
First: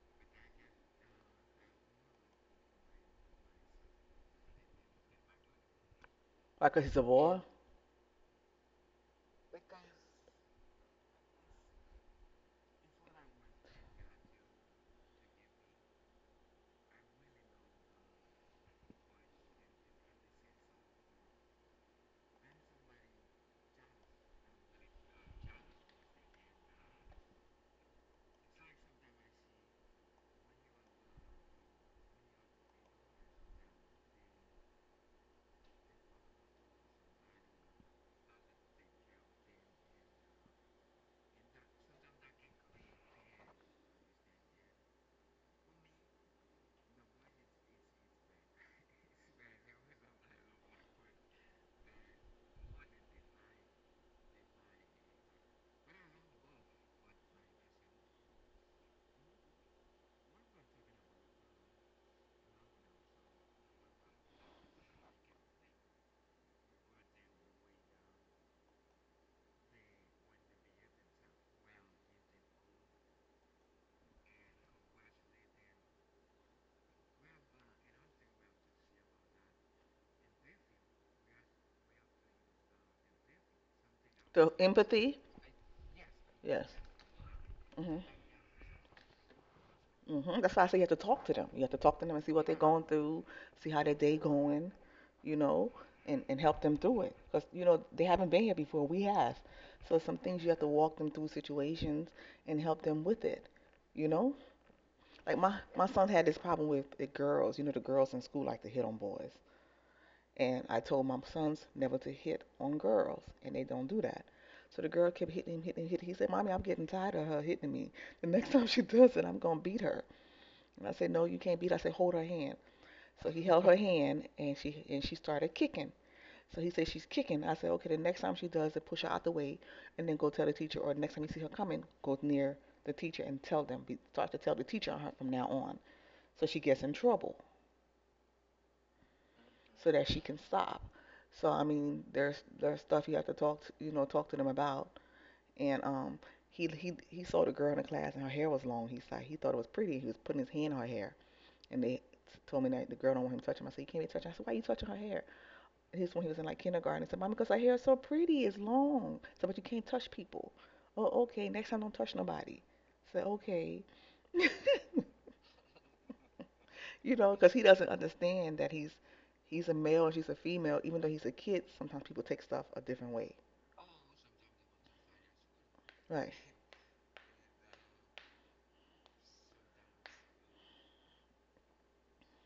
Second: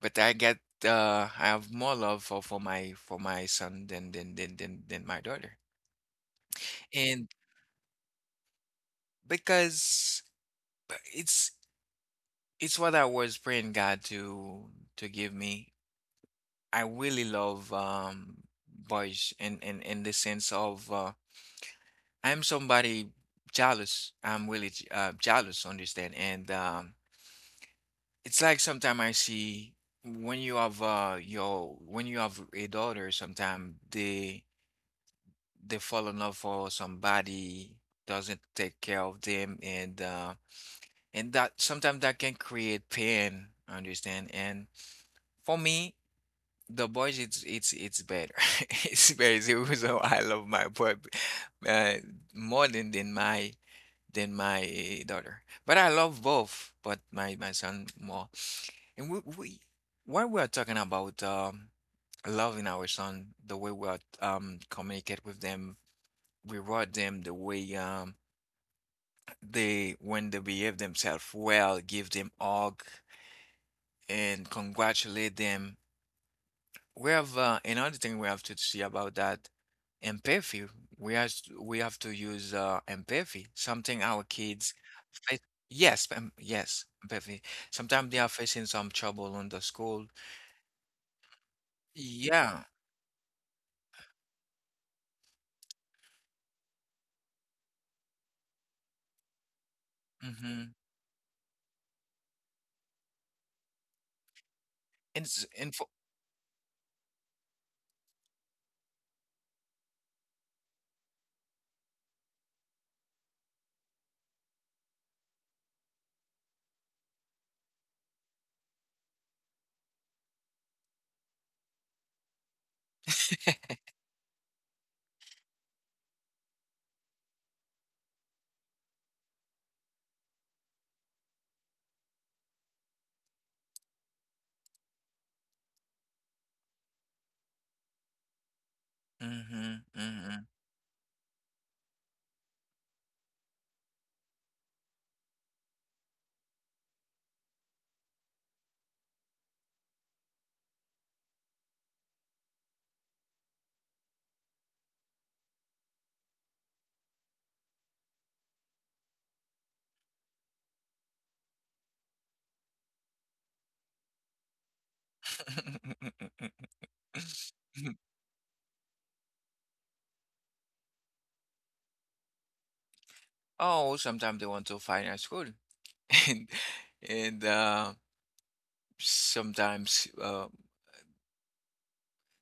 Speaker 1: But I get I have more love for for my son than than my daughter.
Speaker 2: Like 'cause he's a
Speaker 1: And
Speaker 2: boy.
Speaker 1: because, but it's what I was praying God to give me. I really love boys in the sense of I'm somebody jealous. I'm really jealous, understand? And it's like sometimes I see when you have you have a daughter, sometimes they fall in love for somebody doesn't take care of them, and that, sometimes that can create pain, understand? And for me, the boys it's better. *laughs* It's better. It's, I love my boy, uh, more than than my daughter. But I love both, but my son more. And we, when we are talking about loving our son, the way we are communicate with them, reward them, the way they, when they behave themselves well, give them hug and congratulate them. We have another thing we have to see about that, empathy. We have, we have to use empathy, something our
Speaker 2: The
Speaker 1: kids
Speaker 2: empathy.
Speaker 1: face. Yes,
Speaker 2: Yes.
Speaker 1: yes, empathy.
Speaker 2: Mhm.
Speaker 1: Sometimes they are facing some trouble on the school.
Speaker 2: Mhm. That's why I say you have to talk to them. You have to talk to them and see what they're
Speaker 1: Yeah.
Speaker 2: going through, see how their day going, you know, and help them through it. 'Cause you know they haven't been here before. We have. So some things you have to
Speaker 1: Mm-hmm.
Speaker 2: walk them through situations and help them with it. You know,
Speaker 1: And
Speaker 2: like
Speaker 1: it's
Speaker 2: my
Speaker 1: and
Speaker 2: my
Speaker 1: for,
Speaker 2: son had this problem with the girls. You know, the girls in school like to hit on boys. And I told my sons never to hit on girls, and they don't do that. So the girl kept hitting him, hitting him, hitting him. He said, "Mommy, I'm getting tired of her hitting me. The next *laughs* time she does it, I'm gonna beat her." And I said, "No, you can't beat her." I said, "Hold her hand." So he held her hand, and she started kicking. So he said, "She's kicking." I said, "Okay, the next time she does it, push her out the way, and then go tell the teacher. Or the next time you see her coming, go near the teacher and tell them. Be, start to tell the teacher on her from now on, so she gets in trouble,"
Speaker 1: mm-hmm,
Speaker 2: so that she can
Speaker 1: mm-hmm.
Speaker 2: stop. So I mean, there's stuff you have to talk to, you know, talk to them about. And he saw the girl in the class and her hair was long. He's like he thought it was pretty. He was putting his hand in her hair, and they told me that the girl don't want him touching. I said, "You can't be touching." I said, "Why are you touching her hair?" And this when he was in like kindergarten. He said, "Mama, because her hair is so pretty, it's long." "So but you can't touch people. Oh okay, next time don't touch nobody." I said okay. *laughs*
Speaker 1: *laughs*
Speaker 2: You know, because he doesn't understand that he's a male and she's a female. Even though he's a kid, sometimes people take stuff a different way.
Speaker 1: Oh, sometimes they want to fight at school, *laughs*
Speaker 2: Right.
Speaker 1: and and sometimes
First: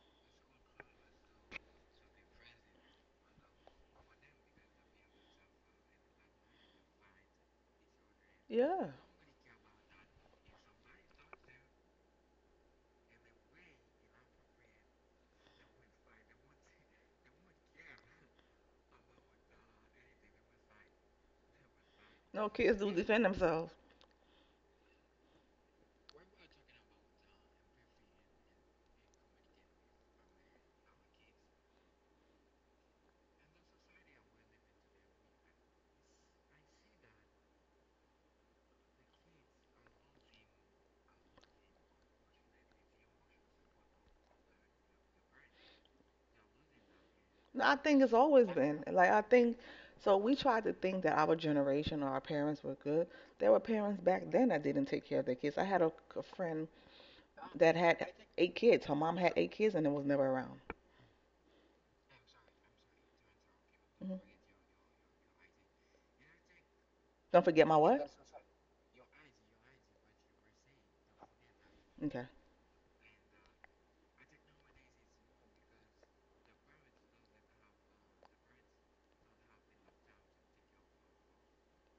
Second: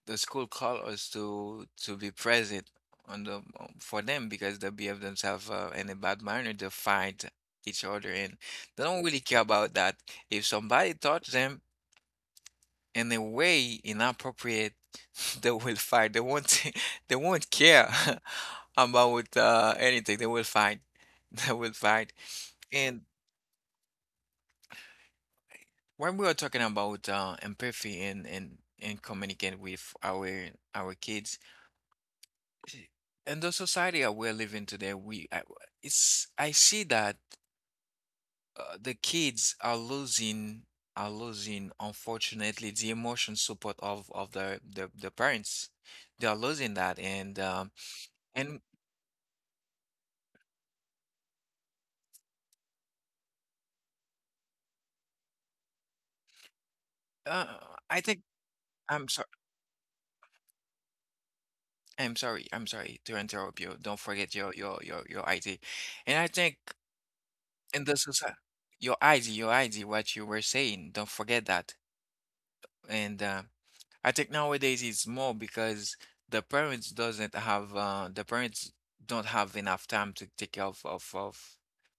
Speaker 1: the school call us to be present on the for them, because they behave themselves in a bad manner. They fight each other, and they
Speaker 2: Yeah.
Speaker 1: don't really care about that. If somebody touch them in a way inappropriate, *laughs* they will fight. They won't *laughs* they won't care *laughs* about anything. They will fight. *laughs* They will fight.
Speaker 2: No, kids do
Speaker 1: And
Speaker 2: defend themselves.
Speaker 1: when we are talking about empathy and and communicate with our kids, *clears throat* in the society that we're living today, we I, it's I see that the kids are losing, are losing unfortunately the emotion support of the parents. They are losing that,
Speaker 2: No, I think it's always
Speaker 1: and
Speaker 2: been like, I think. So we tried to think that our generation or our parents were good. There were parents back then that didn't take care of their kids. I had a friend
Speaker 1: uh,
Speaker 2: that
Speaker 1: I
Speaker 2: had
Speaker 1: think,
Speaker 2: 8 kids. Her
Speaker 1: I'm
Speaker 2: mom
Speaker 1: sorry.
Speaker 2: had 8 kids and it was never around.
Speaker 1: I'm sorry. I'm sorry to interrupt you. Don't
Speaker 2: Hmm.
Speaker 1: forget your ID, and I think
Speaker 2: Don't forget my
Speaker 1: in the
Speaker 2: what?
Speaker 1: society, your ID, your ID, what you were saying. Don't forget that,
Speaker 2: Okay.
Speaker 1: and. I think nowadays it's more because the parents doesn't have the parents don't have enough time to take care of of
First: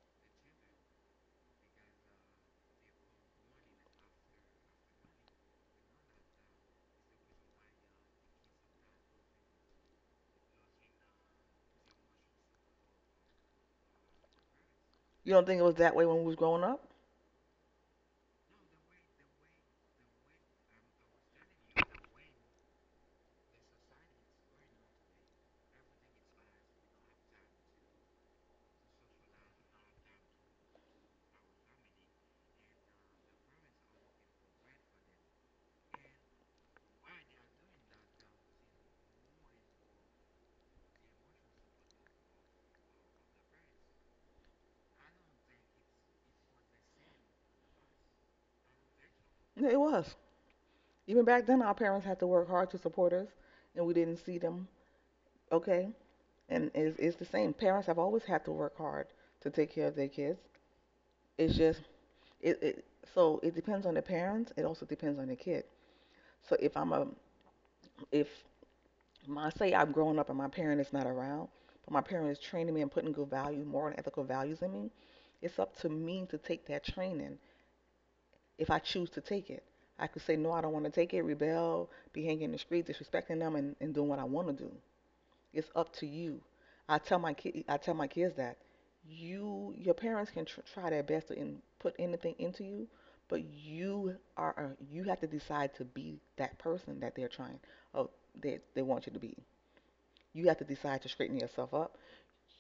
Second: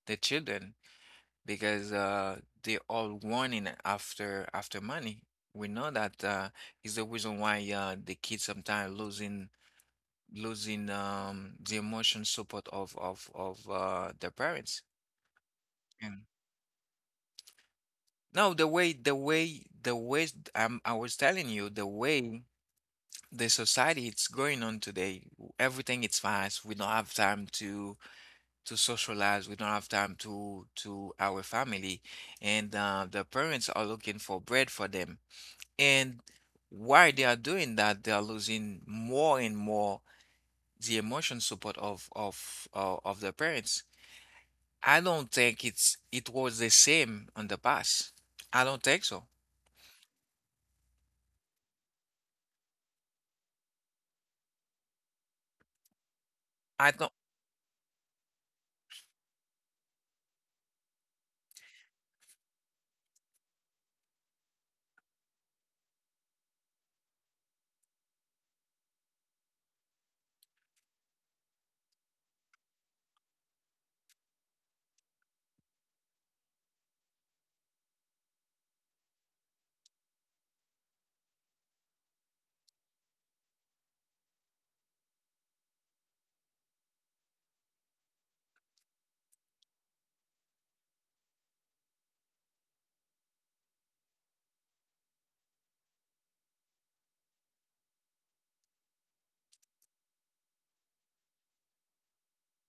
Speaker 1: the children because they all running after after money. We know that is the reason why the kids sometimes losing, losing the emotion support of the parents.
Speaker 2: You don't think it was that way when
Speaker 1: And
Speaker 2: we was growing up?
Speaker 1: no, the way the way I was telling you the way. The society it's going on today, everything it's fast, we don't have time to socialize, we don't have time to our family, and the parents are looking for bread for them, and while they are doing that, they are losing more and more the emotion support of of the parents. I don't think it's, it was the same on the past. I don't think so.
Speaker 2: Yeah, it was. Even back then, our parents had to work hard to support us, and we didn't see them. Okay, and
Speaker 1: I don't.
Speaker 2: it's the same. Parents have always had to work hard to take care of their kids. It's just it so it depends on the parents. It also depends on the kid. So if I'm a, if my, say I'm growing up and my parent is not around, but my parent is training me and putting good value, moral and ethical values in me, it's up to me to take that training if I choose to take it. I could say no, I don't want to take it, rebel, be hanging in the street, disrespecting them, and doing what I want to do. It's up to you. I tell my kids that you, your parents can try their best to in, put anything into you, but you are, you have to decide to be that person that they're trying, oh, they want you to be. You have to decide to straighten yourself up.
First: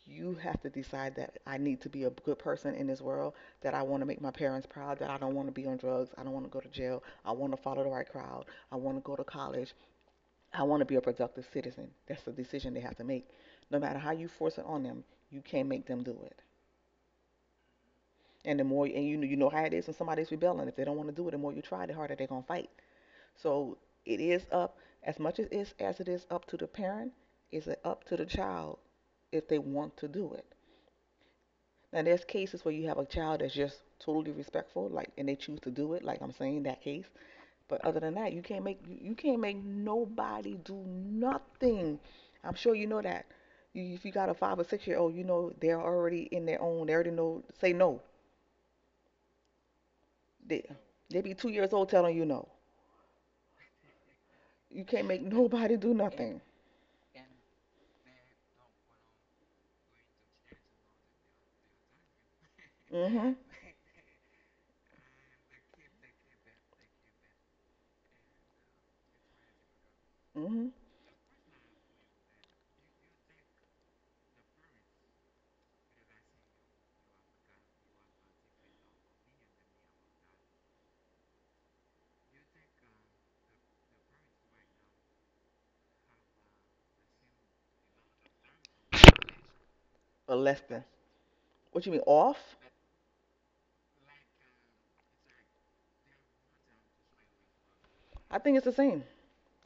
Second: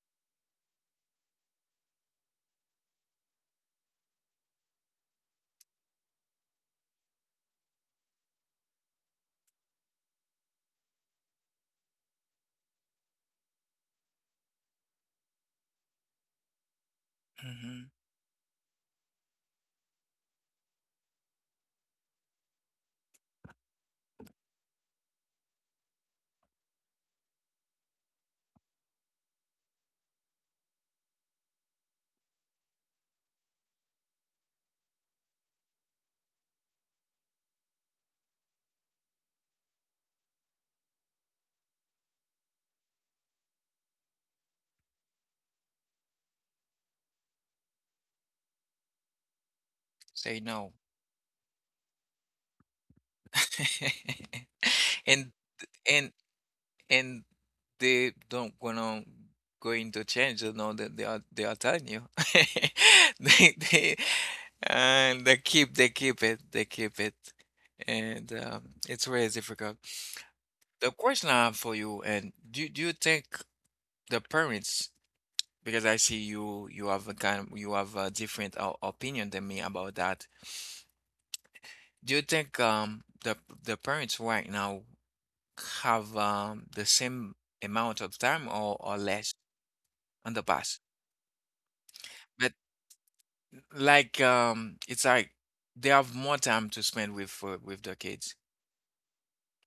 Speaker 2: You have to decide that I need to be a good person in this world, that I want to make my parents proud, that I don't want to be on drugs, I don't want to go to jail, I want to follow the right crowd, I want to go to college, I want to be a productive citizen. That's the decision they have to make. No matter how you force it on them, you can't make them do it.
Speaker 1: Mhm.
Speaker 2: And the more, and you know how it is when somebody's rebelling. If they don't want to do it, the more you try, the harder they're gonna fight. So it is up as much as is as it is up to the parent. Is it up to the child if they want to do it? Now there's cases where you have a child that's just totally respectful, like, and they choose to do it. Like I'm saying that case. But other than that, you can't make nobody do nothing. I'm sure you know that. You, if you got a 5 or 6 year old, you know they're already in their own. They already know say no.
Speaker 1: Say
Speaker 2: They
Speaker 1: no.
Speaker 2: they be 2 years old telling you no. You
Speaker 1: *laughs*
Speaker 2: can't make *laughs*
Speaker 1: and
Speaker 2: nobody do
Speaker 1: and
Speaker 2: nothing.
Speaker 1: and they don't gonna going to change, you know that they are telling you. *laughs*
Speaker 2: Mhm.
Speaker 1: They And they keep it. And it's very difficult.
Speaker 2: Mhm.
Speaker 1: The question I have for you, and do you think the parents, because I see you have a kind you have a different opinion than me about that. Do you think the parents right now have the same amount of time or less on
Speaker 2: Or
Speaker 1: the
Speaker 2: less
Speaker 1: past?
Speaker 2: than. What you mean
Speaker 1: But
Speaker 2: off?
Speaker 1: like, it's like they have more time to spend with the kids.
Speaker 2: I think it's the same.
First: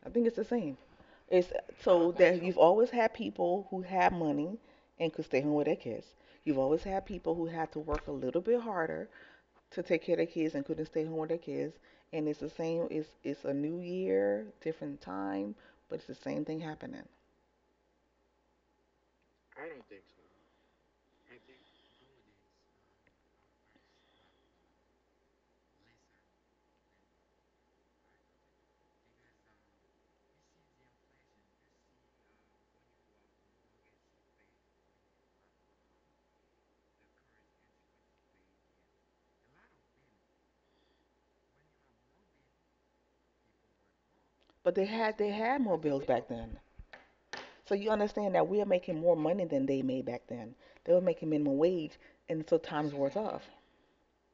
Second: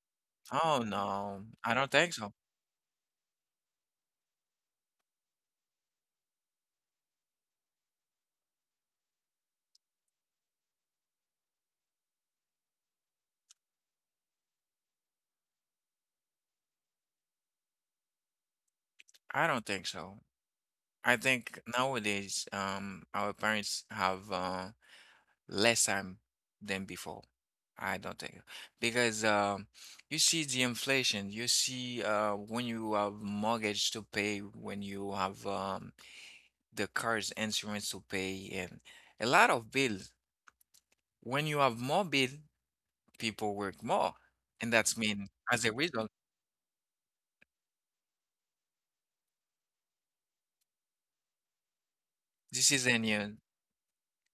Speaker 2: I think it's the same.
Speaker 1: Oh no,
Speaker 2: It's
Speaker 1: I don't
Speaker 2: so
Speaker 1: think so.
Speaker 2: that you've always had people who have money and could stay home with their kids. You've always had people who had to work a little bit harder to take care of their kids and couldn't stay home with their kids. And it's the same. It's a new year, different time, but it's the same thing happening.
Speaker 1: I don't think so. I think nowadays, our parents have less time than before. I don't think, because you see the inflation. You see when you have mortgage to pay, when you have the car's insurance to pay, and a lot of bills. When you have more bill, people work more. And
Speaker 2: But
Speaker 1: that's
Speaker 2: they
Speaker 1: mean,
Speaker 2: had
Speaker 1: as a
Speaker 2: more bills
Speaker 1: result,
Speaker 2: back then. So you understand that we are making more money than they made back then. They were making minimum wage, and so
Speaker 1: this is
Speaker 2: times
Speaker 1: a
Speaker 2: worth
Speaker 1: new.
Speaker 2: off.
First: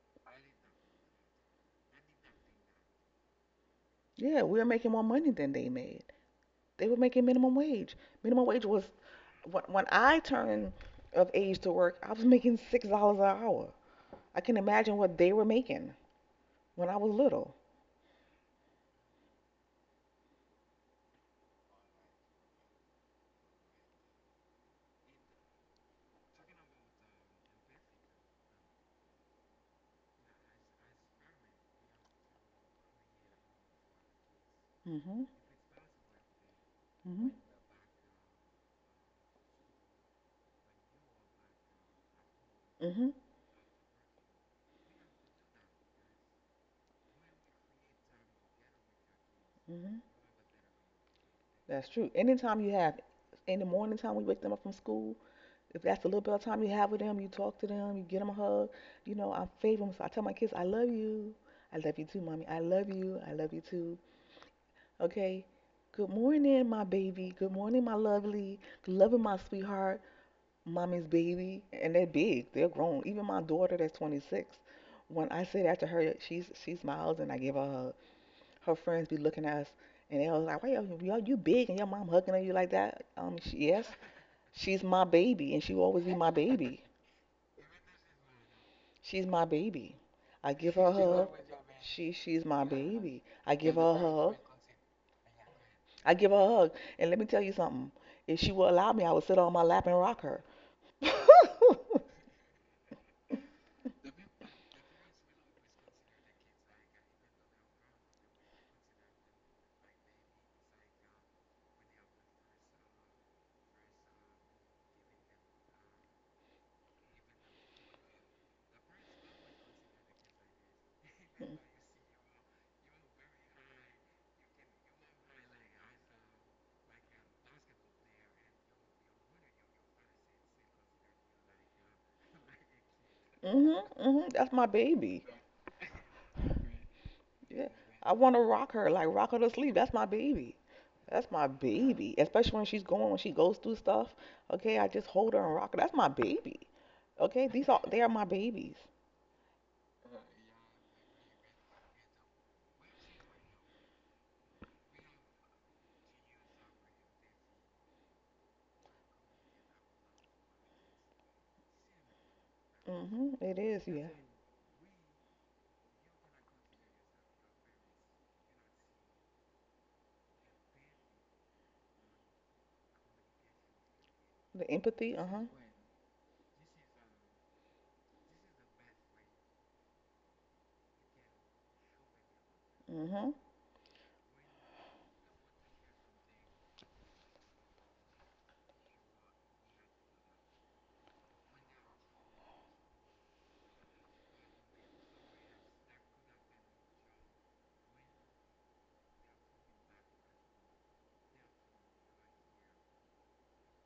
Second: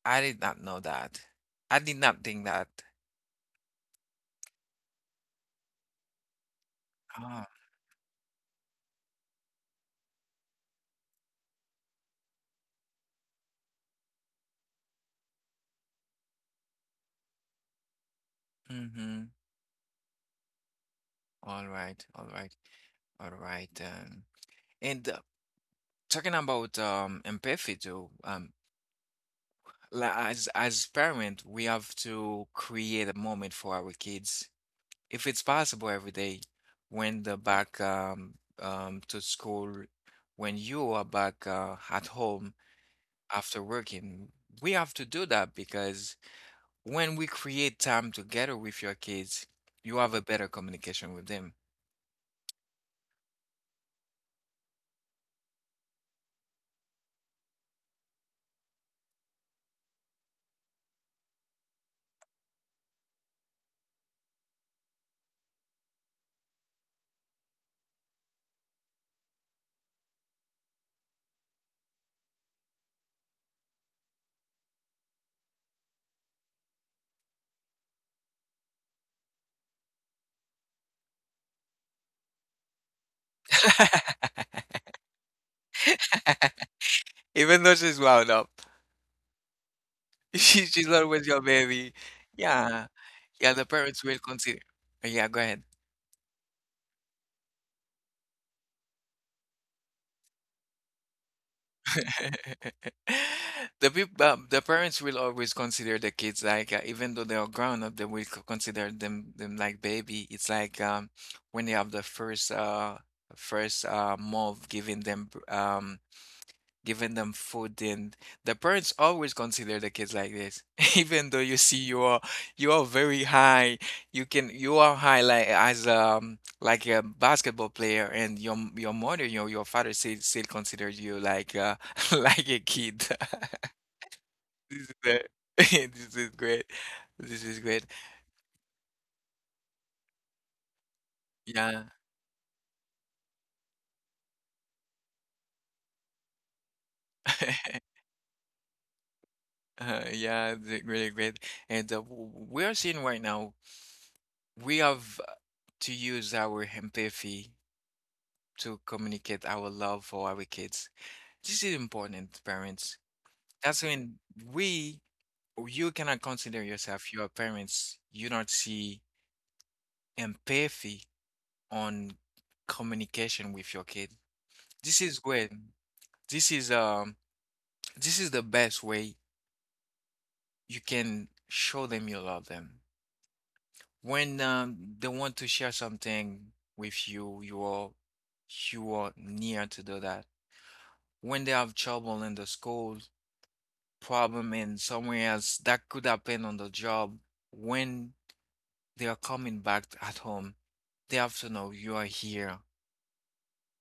Speaker 1: I did not know that. I did not think that.
Speaker 2: Yeah, we are making more money than they made. They were making
Speaker 1: Ah,
Speaker 2: minimum wage. Minimum wage was when I turned of age to work, I was making $6 an hour. I can imagine what they were making when I was little.
Speaker 1: mm-hmm. All right, all right, all right. And talking about empathy too, as parent, we have to create a moment for our kids,
Speaker 2: Mhm.
Speaker 1: if it's possible every day, when
Speaker 2: Mhm.
Speaker 1: they're back to school, when you are back at home
Speaker 2: Mhm.
Speaker 1: after working. We have to do that because when we create time together with your kids, you
Speaker 2: Hmm.
Speaker 1: have a better communication with them.
Speaker 2: That's true. Anytime you have in the morning time we wake them up from school, if that's a little bit of time you have with them, you talk to them, you get them a hug. You know, I'm favoring. So I tell my kids, I love you. I love you too, mommy. I love you. I love you too. Okay. Good morning, my baby. Good morning, my lovely. Loving my sweetheart, mommy's baby. And they're big. They're grown. Even my daughter, that's 26. When I say that to her, she smiles and I give her a hug. Her friends be looking at us, and they was like, "Why you big and your mom hugging on you like that?" She, yes, she's my baby, and she will always be my baby.
Speaker 1: Even though she's wound up,
Speaker 2: She's my baby.
Speaker 1: *laughs*
Speaker 2: I
Speaker 1: she,
Speaker 2: give her
Speaker 1: she's
Speaker 2: a
Speaker 1: always
Speaker 2: hug.
Speaker 1: your baby.
Speaker 2: She's my
Speaker 1: Yeah,
Speaker 2: baby. I
Speaker 1: yeah, the
Speaker 2: give her a
Speaker 1: parents will
Speaker 2: hug.
Speaker 1: consider. Yeah, go ahead.
Speaker 2: I give her a hug, and let me tell you something. If she would allow me, I would sit on my lap and rock her.
Speaker 1: *laughs* The people, the parents will always consider the kids like, even though they are grown up, they will consider them like baby. It's like when they have the first first month, giving giving them food, and the parents always consider the kids like this. *laughs* Even though you see you are very high, you are high like as like a basketball player, and your mother, your father still considers you like *laughs* like a kid.
Speaker 2: Mhm,
Speaker 1: *laughs*
Speaker 2: mhm. That's my
Speaker 1: this is
Speaker 2: baby.
Speaker 1: the- *laughs* this is great. This is
Speaker 2: Yeah,
Speaker 1: great.
Speaker 2: I want to rock her, like rock her to sleep. That's my baby. That's my
Speaker 1: Yeah.
Speaker 2: baby. Especially when she goes through stuff. Okay, I just hold her and rock her. That's my baby. Okay, these
Speaker 1: *laughs*
Speaker 2: are they are my babies.
Speaker 1: Yeah, really great. And we are seeing right now, we have to use our empathy to communicate our love for our kids. This is important, parents.
Speaker 2: Mhm. It
Speaker 1: That's
Speaker 2: is, yeah.
Speaker 1: when we, you cannot consider yourself your parents. You don't see empathy on communication with your kid.
Speaker 2: The
Speaker 1: This
Speaker 2: empathy,
Speaker 1: is
Speaker 2: uh-huh.
Speaker 1: when, this is This is the best way you can show them you love them.
Speaker 2: Mhm.
Speaker 1: When they want to share something with you, you are near to do that. When they have trouble in the school, problem in somewhere else that could happen on the job, when they are coming back at home, they have to know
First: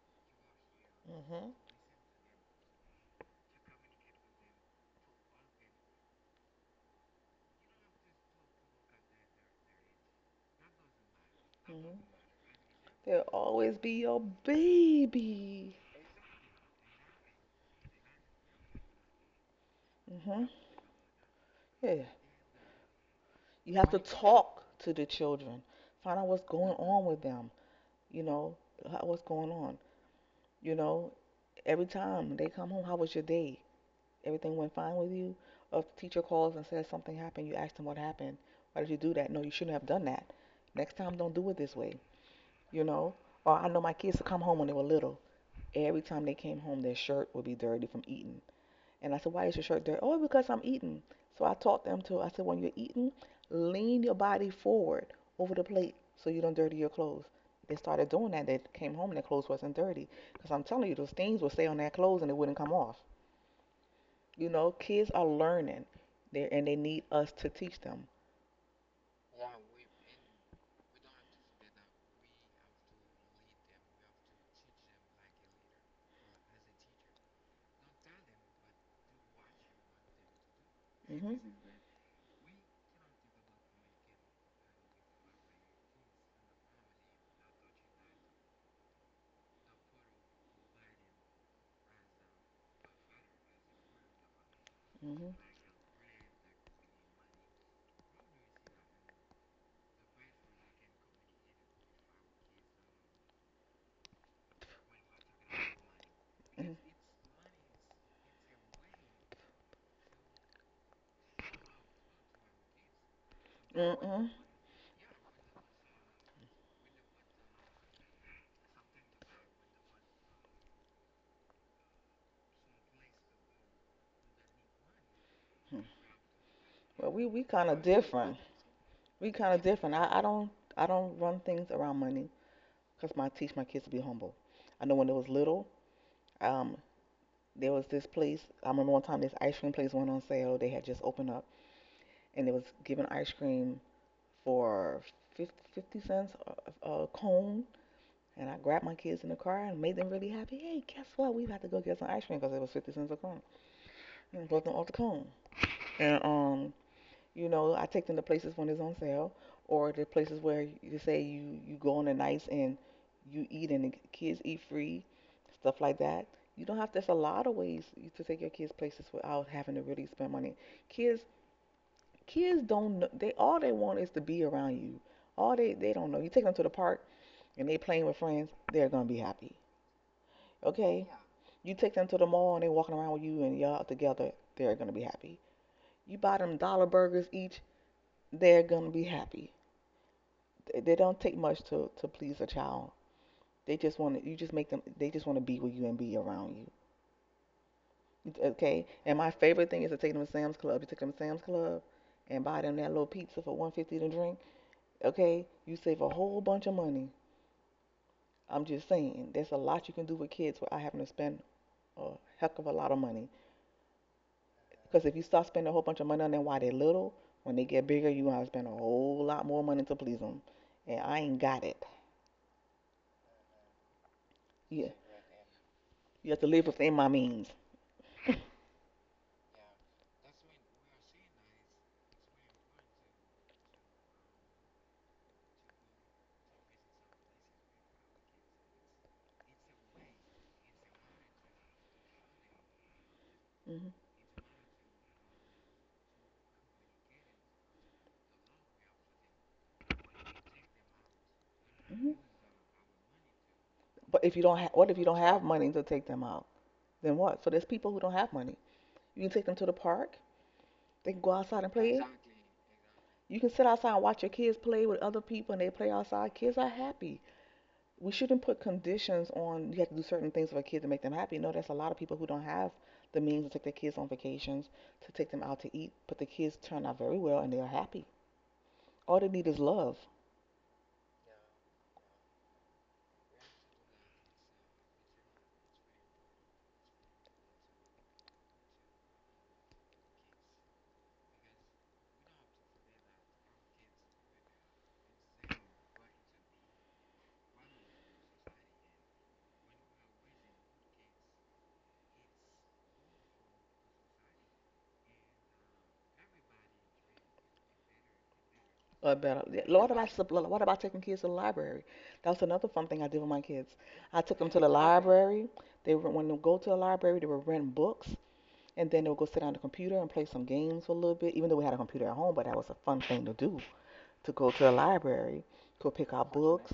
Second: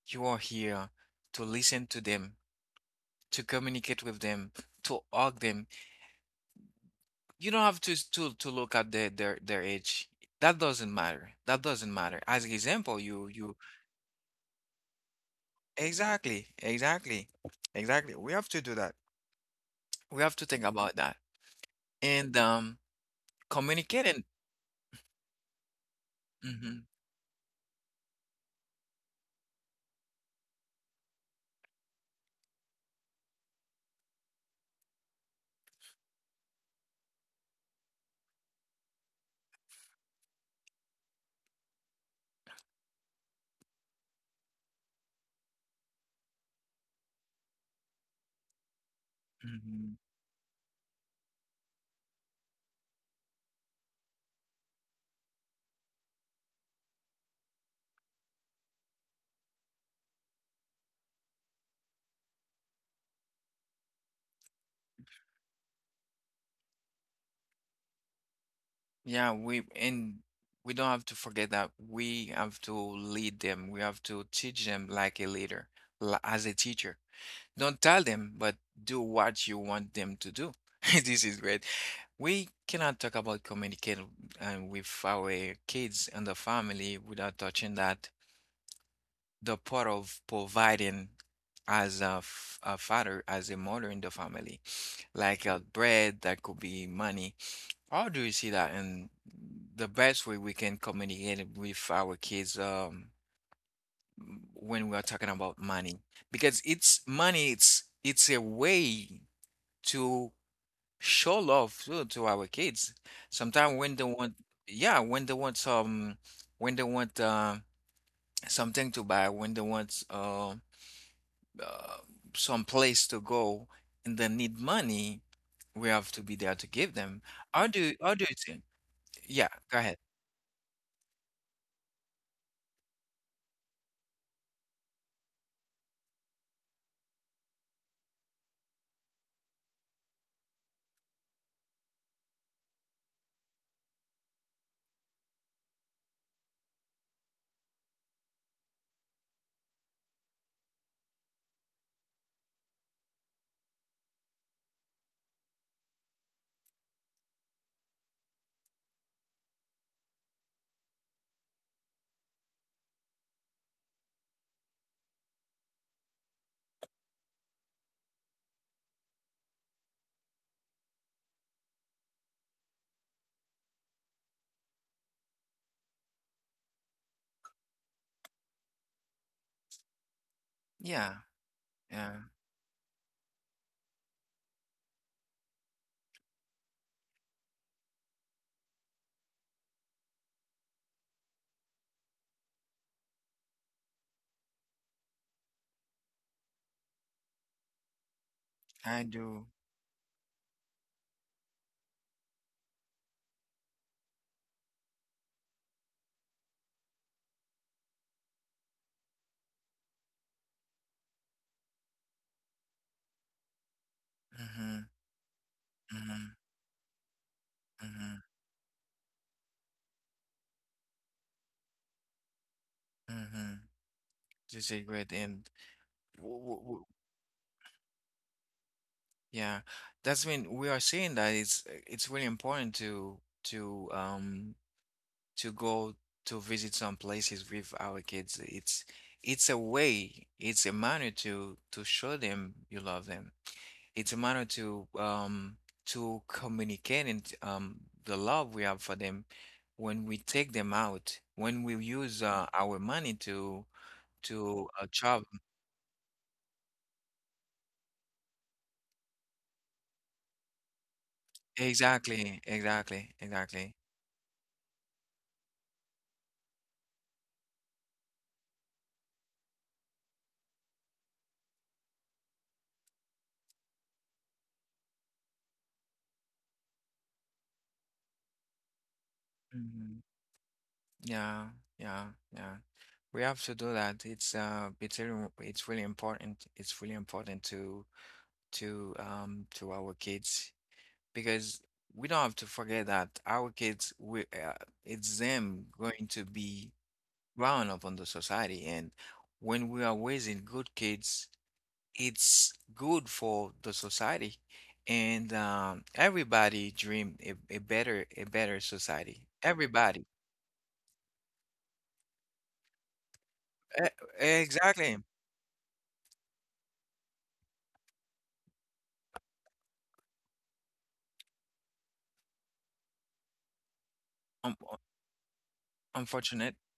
Speaker 1: you are here to
Speaker 2: Mhm.
Speaker 1: listen to them, to communicate with them, to hug them. You don't have to look at their age. that doesn't matter that doesn't
Speaker 2: Mhm.
Speaker 1: matter As example,
Speaker 2: They'll
Speaker 1: you
Speaker 2: always be your baby.
Speaker 1: exactly, exactly, exactly, we have to do that. We have to
Speaker 2: Mhm.
Speaker 1: think about that,
Speaker 2: Yeah.
Speaker 1: and
Speaker 2: You have to
Speaker 1: communicating.
Speaker 2: talk to the children. Find out what's going
Speaker 1: Mhm,
Speaker 2: on with them. You know, how, what's going on. You know, every time they come home, how was your day? Everything went fine with you? Or if the teacher calls and says something happened, you ask them what happened. Why did you do that? No, you shouldn't have done that. Next time, don't do it this way. you know. Or I know my kids would come home when they were little. Every time they came home, their shirt would be dirty from eating. And I said, why is your shirt
Speaker 1: mhm.
Speaker 2: dirty? Oh, because I'm eating. So I taught them to, I said, when you're eating, lean your body forward over the plate so you don't dirty your clothes. They started doing that. They came home and their clothes wasn't dirty. Because I'm telling you, those stains would stay on their clothes and it wouldn't come off. You know, kids are learning there and they need us to teach them.
Speaker 1: Yeah, we don't have to forget that we have to lead them. We have to teach them like a leader, as a teacher. Don't tell them, but do what you want them to do. *laughs* This is
Speaker 2: Hmm.
Speaker 1: great. We cannot talk about communicating with our kids and the family without touching that the part of providing as a father, as a mother in the family,
Speaker 2: Hmm.
Speaker 1: like bread, that could be money. How do you see that? And the best way we can communicate it with our kids, when we are talking about money, because it's money, it's a way to show love to our kids. Sometimes when they
Speaker 2: Mm-mm.
Speaker 1: want, yeah, when they want some, when they want something to buy, when they want uh, some place to go, and they need money, we have to be there to give
Speaker 2: Well,
Speaker 1: them.
Speaker 2: we
Speaker 1: How
Speaker 2: kind of
Speaker 1: do how do
Speaker 2: different.
Speaker 1: you think?
Speaker 2: We
Speaker 1: Yeah,
Speaker 2: kind of
Speaker 1: go
Speaker 2: different.
Speaker 1: ahead.
Speaker 2: I don't run things around money because my I teach my kids to be humble. I know when they was little, um, there was this place. I remember one time this ice cream place went on sale. They had just opened up and they was giving ice cream for 50, cents a cone. And I grabbed my kids in the car and made them really happy. Hey, guess what? We had to go get some ice cream because it was 50 cents a cone. And I brought them all the cone. And you know, I take them to places when it's on sale, or the places where you say you you go on the nights and you eat and the kids eat free, stuff like that. You don't have. There's a lot of ways you to take your kids places without having to really spend money. Kids, kids don't. They all they want is to be around you. All they don't know. You take them to the park and they playing with friends. They're gonna be happy. Okay.
Speaker 1: Yeah.
Speaker 2: You take them
Speaker 1: Yeah,
Speaker 2: to the mall and they walking around with you and y'all together. They're gonna be happy. You buy them dollar burgers each. They're gonna be happy. They don't take much to please a child. They just want to, you just make them, they just want to be with you and be around you. Okay?
Speaker 1: I
Speaker 2: And my
Speaker 1: do.
Speaker 2: favorite thing is to take them to Sam's Club. You take them to Sam's Club and buy them that little pizza for 150 to drink. Okay? You save a whole bunch of money. I'm just saying, there's a lot you can do with kids without having to spend a heck of a lot of money.
Speaker 1: Mm-hmm.
Speaker 2: Because if you start spending a whole bunch of
Speaker 1: Mm-hmm.
Speaker 2: money on them while they're little, when they get bigger,
Speaker 1: Mm-hmm.
Speaker 2: you want to spend a whole lot more money to please them. And I ain't got it.
Speaker 1: Mm-hmm. This is a
Speaker 2: Yeah.
Speaker 1: great end.
Speaker 2: You
Speaker 1: W-
Speaker 2: have to
Speaker 1: w-
Speaker 2: live
Speaker 1: w-
Speaker 2: within my means.
Speaker 1: Yeah, that's when we are saying that it's really important to um to go to visit some places with our kids. It's a way, it's a manner to show them you love them.
Speaker 2: Hmm.
Speaker 1: It's a matter to communicate, and the love we have for them when we take them out, when we
Speaker 2: Hmm.
Speaker 1: use our money
Speaker 2: But if you don't
Speaker 1: to
Speaker 2: have, what if you don't
Speaker 1: travel.
Speaker 2: have money to take them out? Then what? So there's people who don't have money. You can take them to the park. They can go outside and play.
Speaker 1: Exactly, exactly,
Speaker 2: You can sit
Speaker 1: exactly.
Speaker 2: outside and watch your kids play with other people and they play outside. Kids are happy. We shouldn't put conditions on you have to do certain things for a kid to make them happy. No, there's a lot of people who don't have the means to take their kids on vacations, to take them out to eat, but the kids turn out very well and they are happy. All they need is love.
Speaker 1: Mhm. Yeah, yeah, yeah. We have to do that. It's really, it's really important. It's really important to our kids because we don't have to forget that our kids, we it's them going to be grown up on the society, and when we are raising good kids, it's good for the society. And everybody dream a better
Speaker 2: I
Speaker 1: society.
Speaker 2: better. Yeah. Lord,
Speaker 1: Everybody.
Speaker 2: about what about taking kids to the library? That was another fun thing I did with my kids. I
Speaker 1: E-
Speaker 2: took them to the
Speaker 1: exactly.
Speaker 2: library. When they go to the library, they would rent books, and then they would go sit on the computer and play some games for a little bit. Even though we had a computer at home, but that was a fun thing to do to go
Speaker 1: um,
Speaker 2: to the library, go pick out
Speaker 1: unfortunate
Speaker 2: books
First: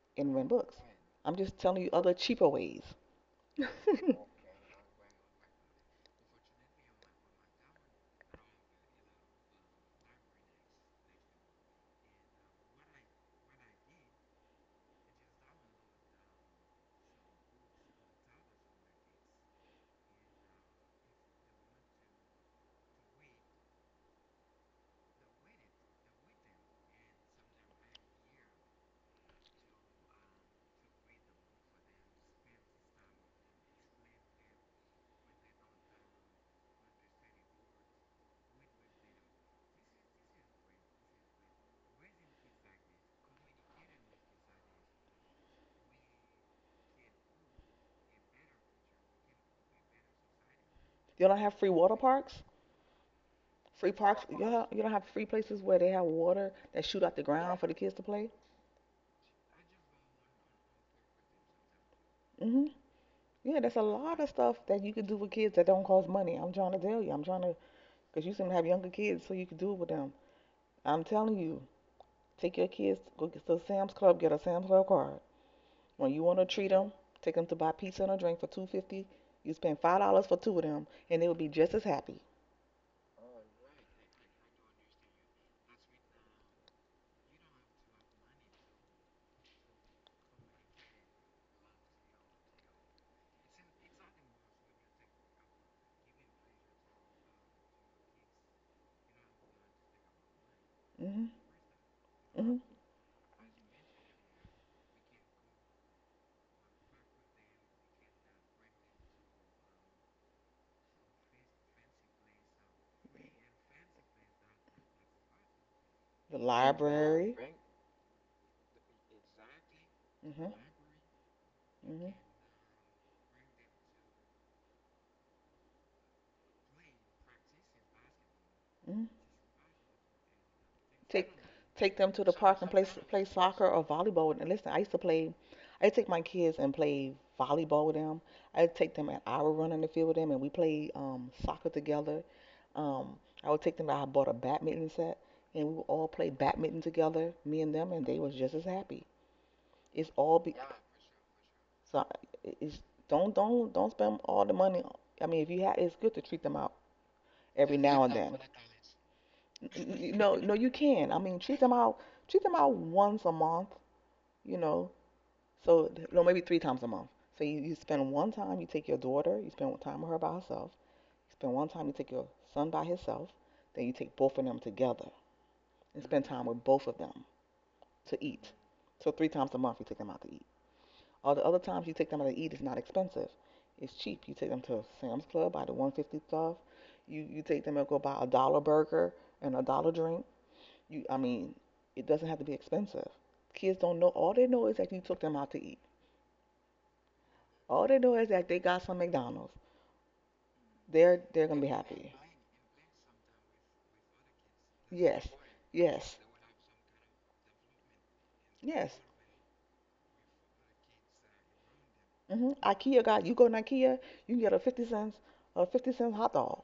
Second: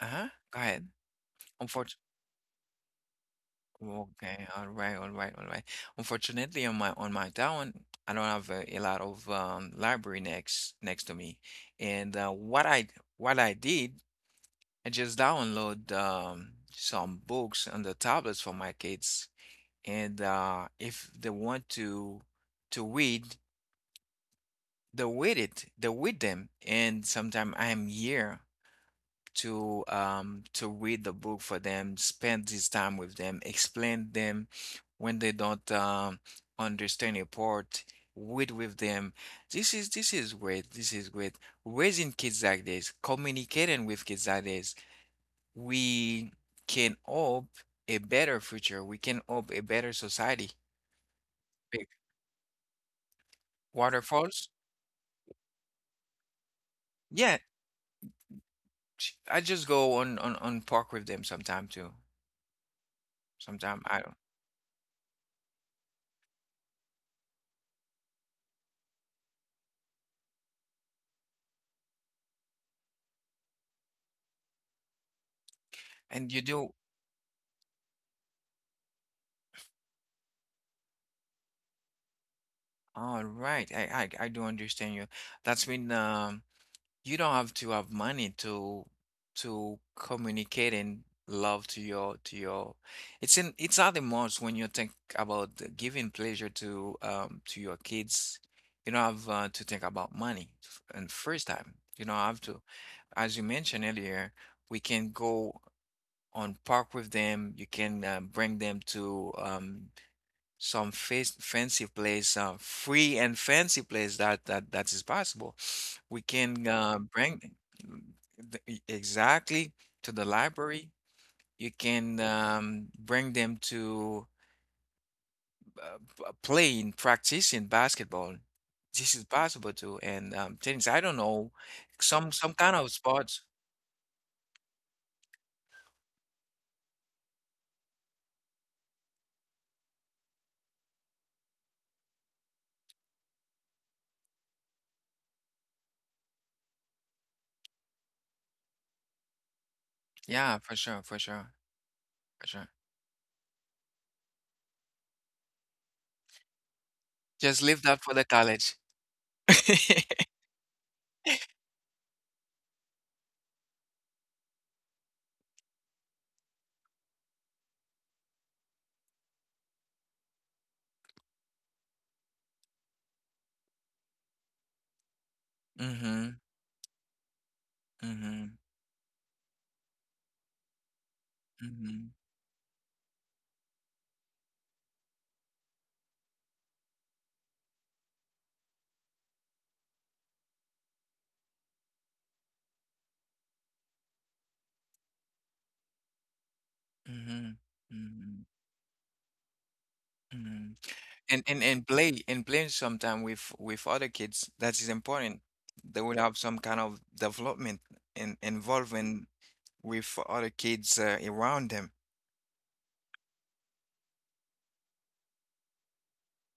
Speaker 1: Uh-huh,
Speaker 2: and rent
Speaker 1: go
Speaker 2: books.
Speaker 1: ahead.
Speaker 2: I'm just telling you other cheaper ways. *laughs*
Speaker 1: Okay, all right, all right, all right. Unfortunately, on my town, I don't have a lot of library next to me. And what I did, I just download some books on the tablets for my kids. And if they want to read, they read it, they read them. And sometime I'm here to read the book for them, spend this time with them, explain them when they don't understand a part, read with them. This is great. This is great. Raising kids like this, communicating with kids like this, we can hope a better future. We can hope a better society.
Speaker 2: You don't have free
Speaker 1: Big
Speaker 2: water parks, free parks.
Speaker 1: waterfalls.
Speaker 2: You don't have free places where they have water that shoot out the
Speaker 1: Yeah,
Speaker 2: ground for the kids to play.
Speaker 1: I just go on park with them sometime too.
Speaker 2: Hmm. Yeah, there's a
Speaker 1: Sometime I don't.
Speaker 2: lot of stuff that you could do with kids that don't cost money. I'm trying to tell you. Because you seem to have younger kids, so you could do it with them. I'm telling you, take your kids, go get to Sam's Club, get a Sam's Club card. When you
Speaker 1: And
Speaker 2: want
Speaker 1: you
Speaker 2: to treat
Speaker 1: do.
Speaker 2: them, take them to buy pizza and a drink for 2.50. You spend $5 for two of them, and they would be just as happy.
Speaker 1: All right. I do understand you. That's mean, you don't have to have money to communicate and love to your it's at the most, when you think about the giving pleasure to your kids. You don't have to think about money and
Speaker 2: Mhm.
Speaker 1: first time. You don't have
Speaker 2: Mhm.
Speaker 1: to. As you mentioned earlier, we can go on park with them. You can bring them to some fancy place, free and fancy place, that is possible. We
Speaker 2: The
Speaker 1: can
Speaker 2: library. Right?
Speaker 1: bring exactly to the
Speaker 2: Mhm. Library?
Speaker 1: library. You
Speaker 2: Mhm.
Speaker 1: can bring them to playing, practicing basketball.
Speaker 2: Okay.
Speaker 1: This is possible too, and tennis. I don't
Speaker 2: take
Speaker 1: know,
Speaker 2: Take them to the
Speaker 1: some
Speaker 2: park and
Speaker 1: kind of
Speaker 2: play
Speaker 1: sports.
Speaker 2: soccer or volleyball. And listen, I used to play. I take my kids and play volleyball with them. I take them an hour run in the field with them, and we play soccer together. Um, I would take them. I bought a badminton set, and we would all play badminton together, me and them, and they was just as happy. It's all be
Speaker 1: Yeah, for sure, for sure,
Speaker 2: so.
Speaker 1: for sure.
Speaker 2: It's don't spend all the money. I mean, if you have, it's good to treat them out
Speaker 1: Just
Speaker 2: every
Speaker 1: leave
Speaker 2: now
Speaker 1: that
Speaker 2: and
Speaker 1: for the
Speaker 2: then,
Speaker 1: college.
Speaker 2: you
Speaker 1: *laughs*
Speaker 2: no, no, you can. I mean, treat them out once a month, you know. So, no, maybe three times a month. So you spend one time, you take your daughter, you spend one time with her by herself. You spend one time, you take your son by himself. Then you take both of them together and spend
Speaker 1: Mm-hmm.
Speaker 2: time with both of them to eat.
Speaker 1: Mm-hmm.
Speaker 2: So three times a month you take them out to eat. All the other times you take
Speaker 1: Mm-hmm.
Speaker 2: them out to eat is not expensive. It's cheap. You take them to Sam's Club, buy the 150 stuff. You take them and go buy a dollar burger and a dollar drink. I mean, it doesn't have to be expensive. Kids don't know. All they know is that you took them out to eat.
Speaker 1: Mm-hmm.
Speaker 2: All they know is that
Speaker 1: Mm-hmm.
Speaker 2: they got some McDonald's.
Speaker 1: Mhm.
Speaker 2: They're
Speaker 1: And
Speaker 2: gonna be
Speaker 1: and and
Speaker 2: happy.
Speaker 1: play and play sometime with other kids. That is
Speaker 2: Yes,
Speaker 1: important. They
Speaker 2: yes,
Speaker 1: will have some kind of development and
Speaker 2: yes.
Speaker 1: involvement with other kids around them.
Speaker 2: IKEA got. You go to IKEA, you can get a 50 cents, a 50-cent hot dog.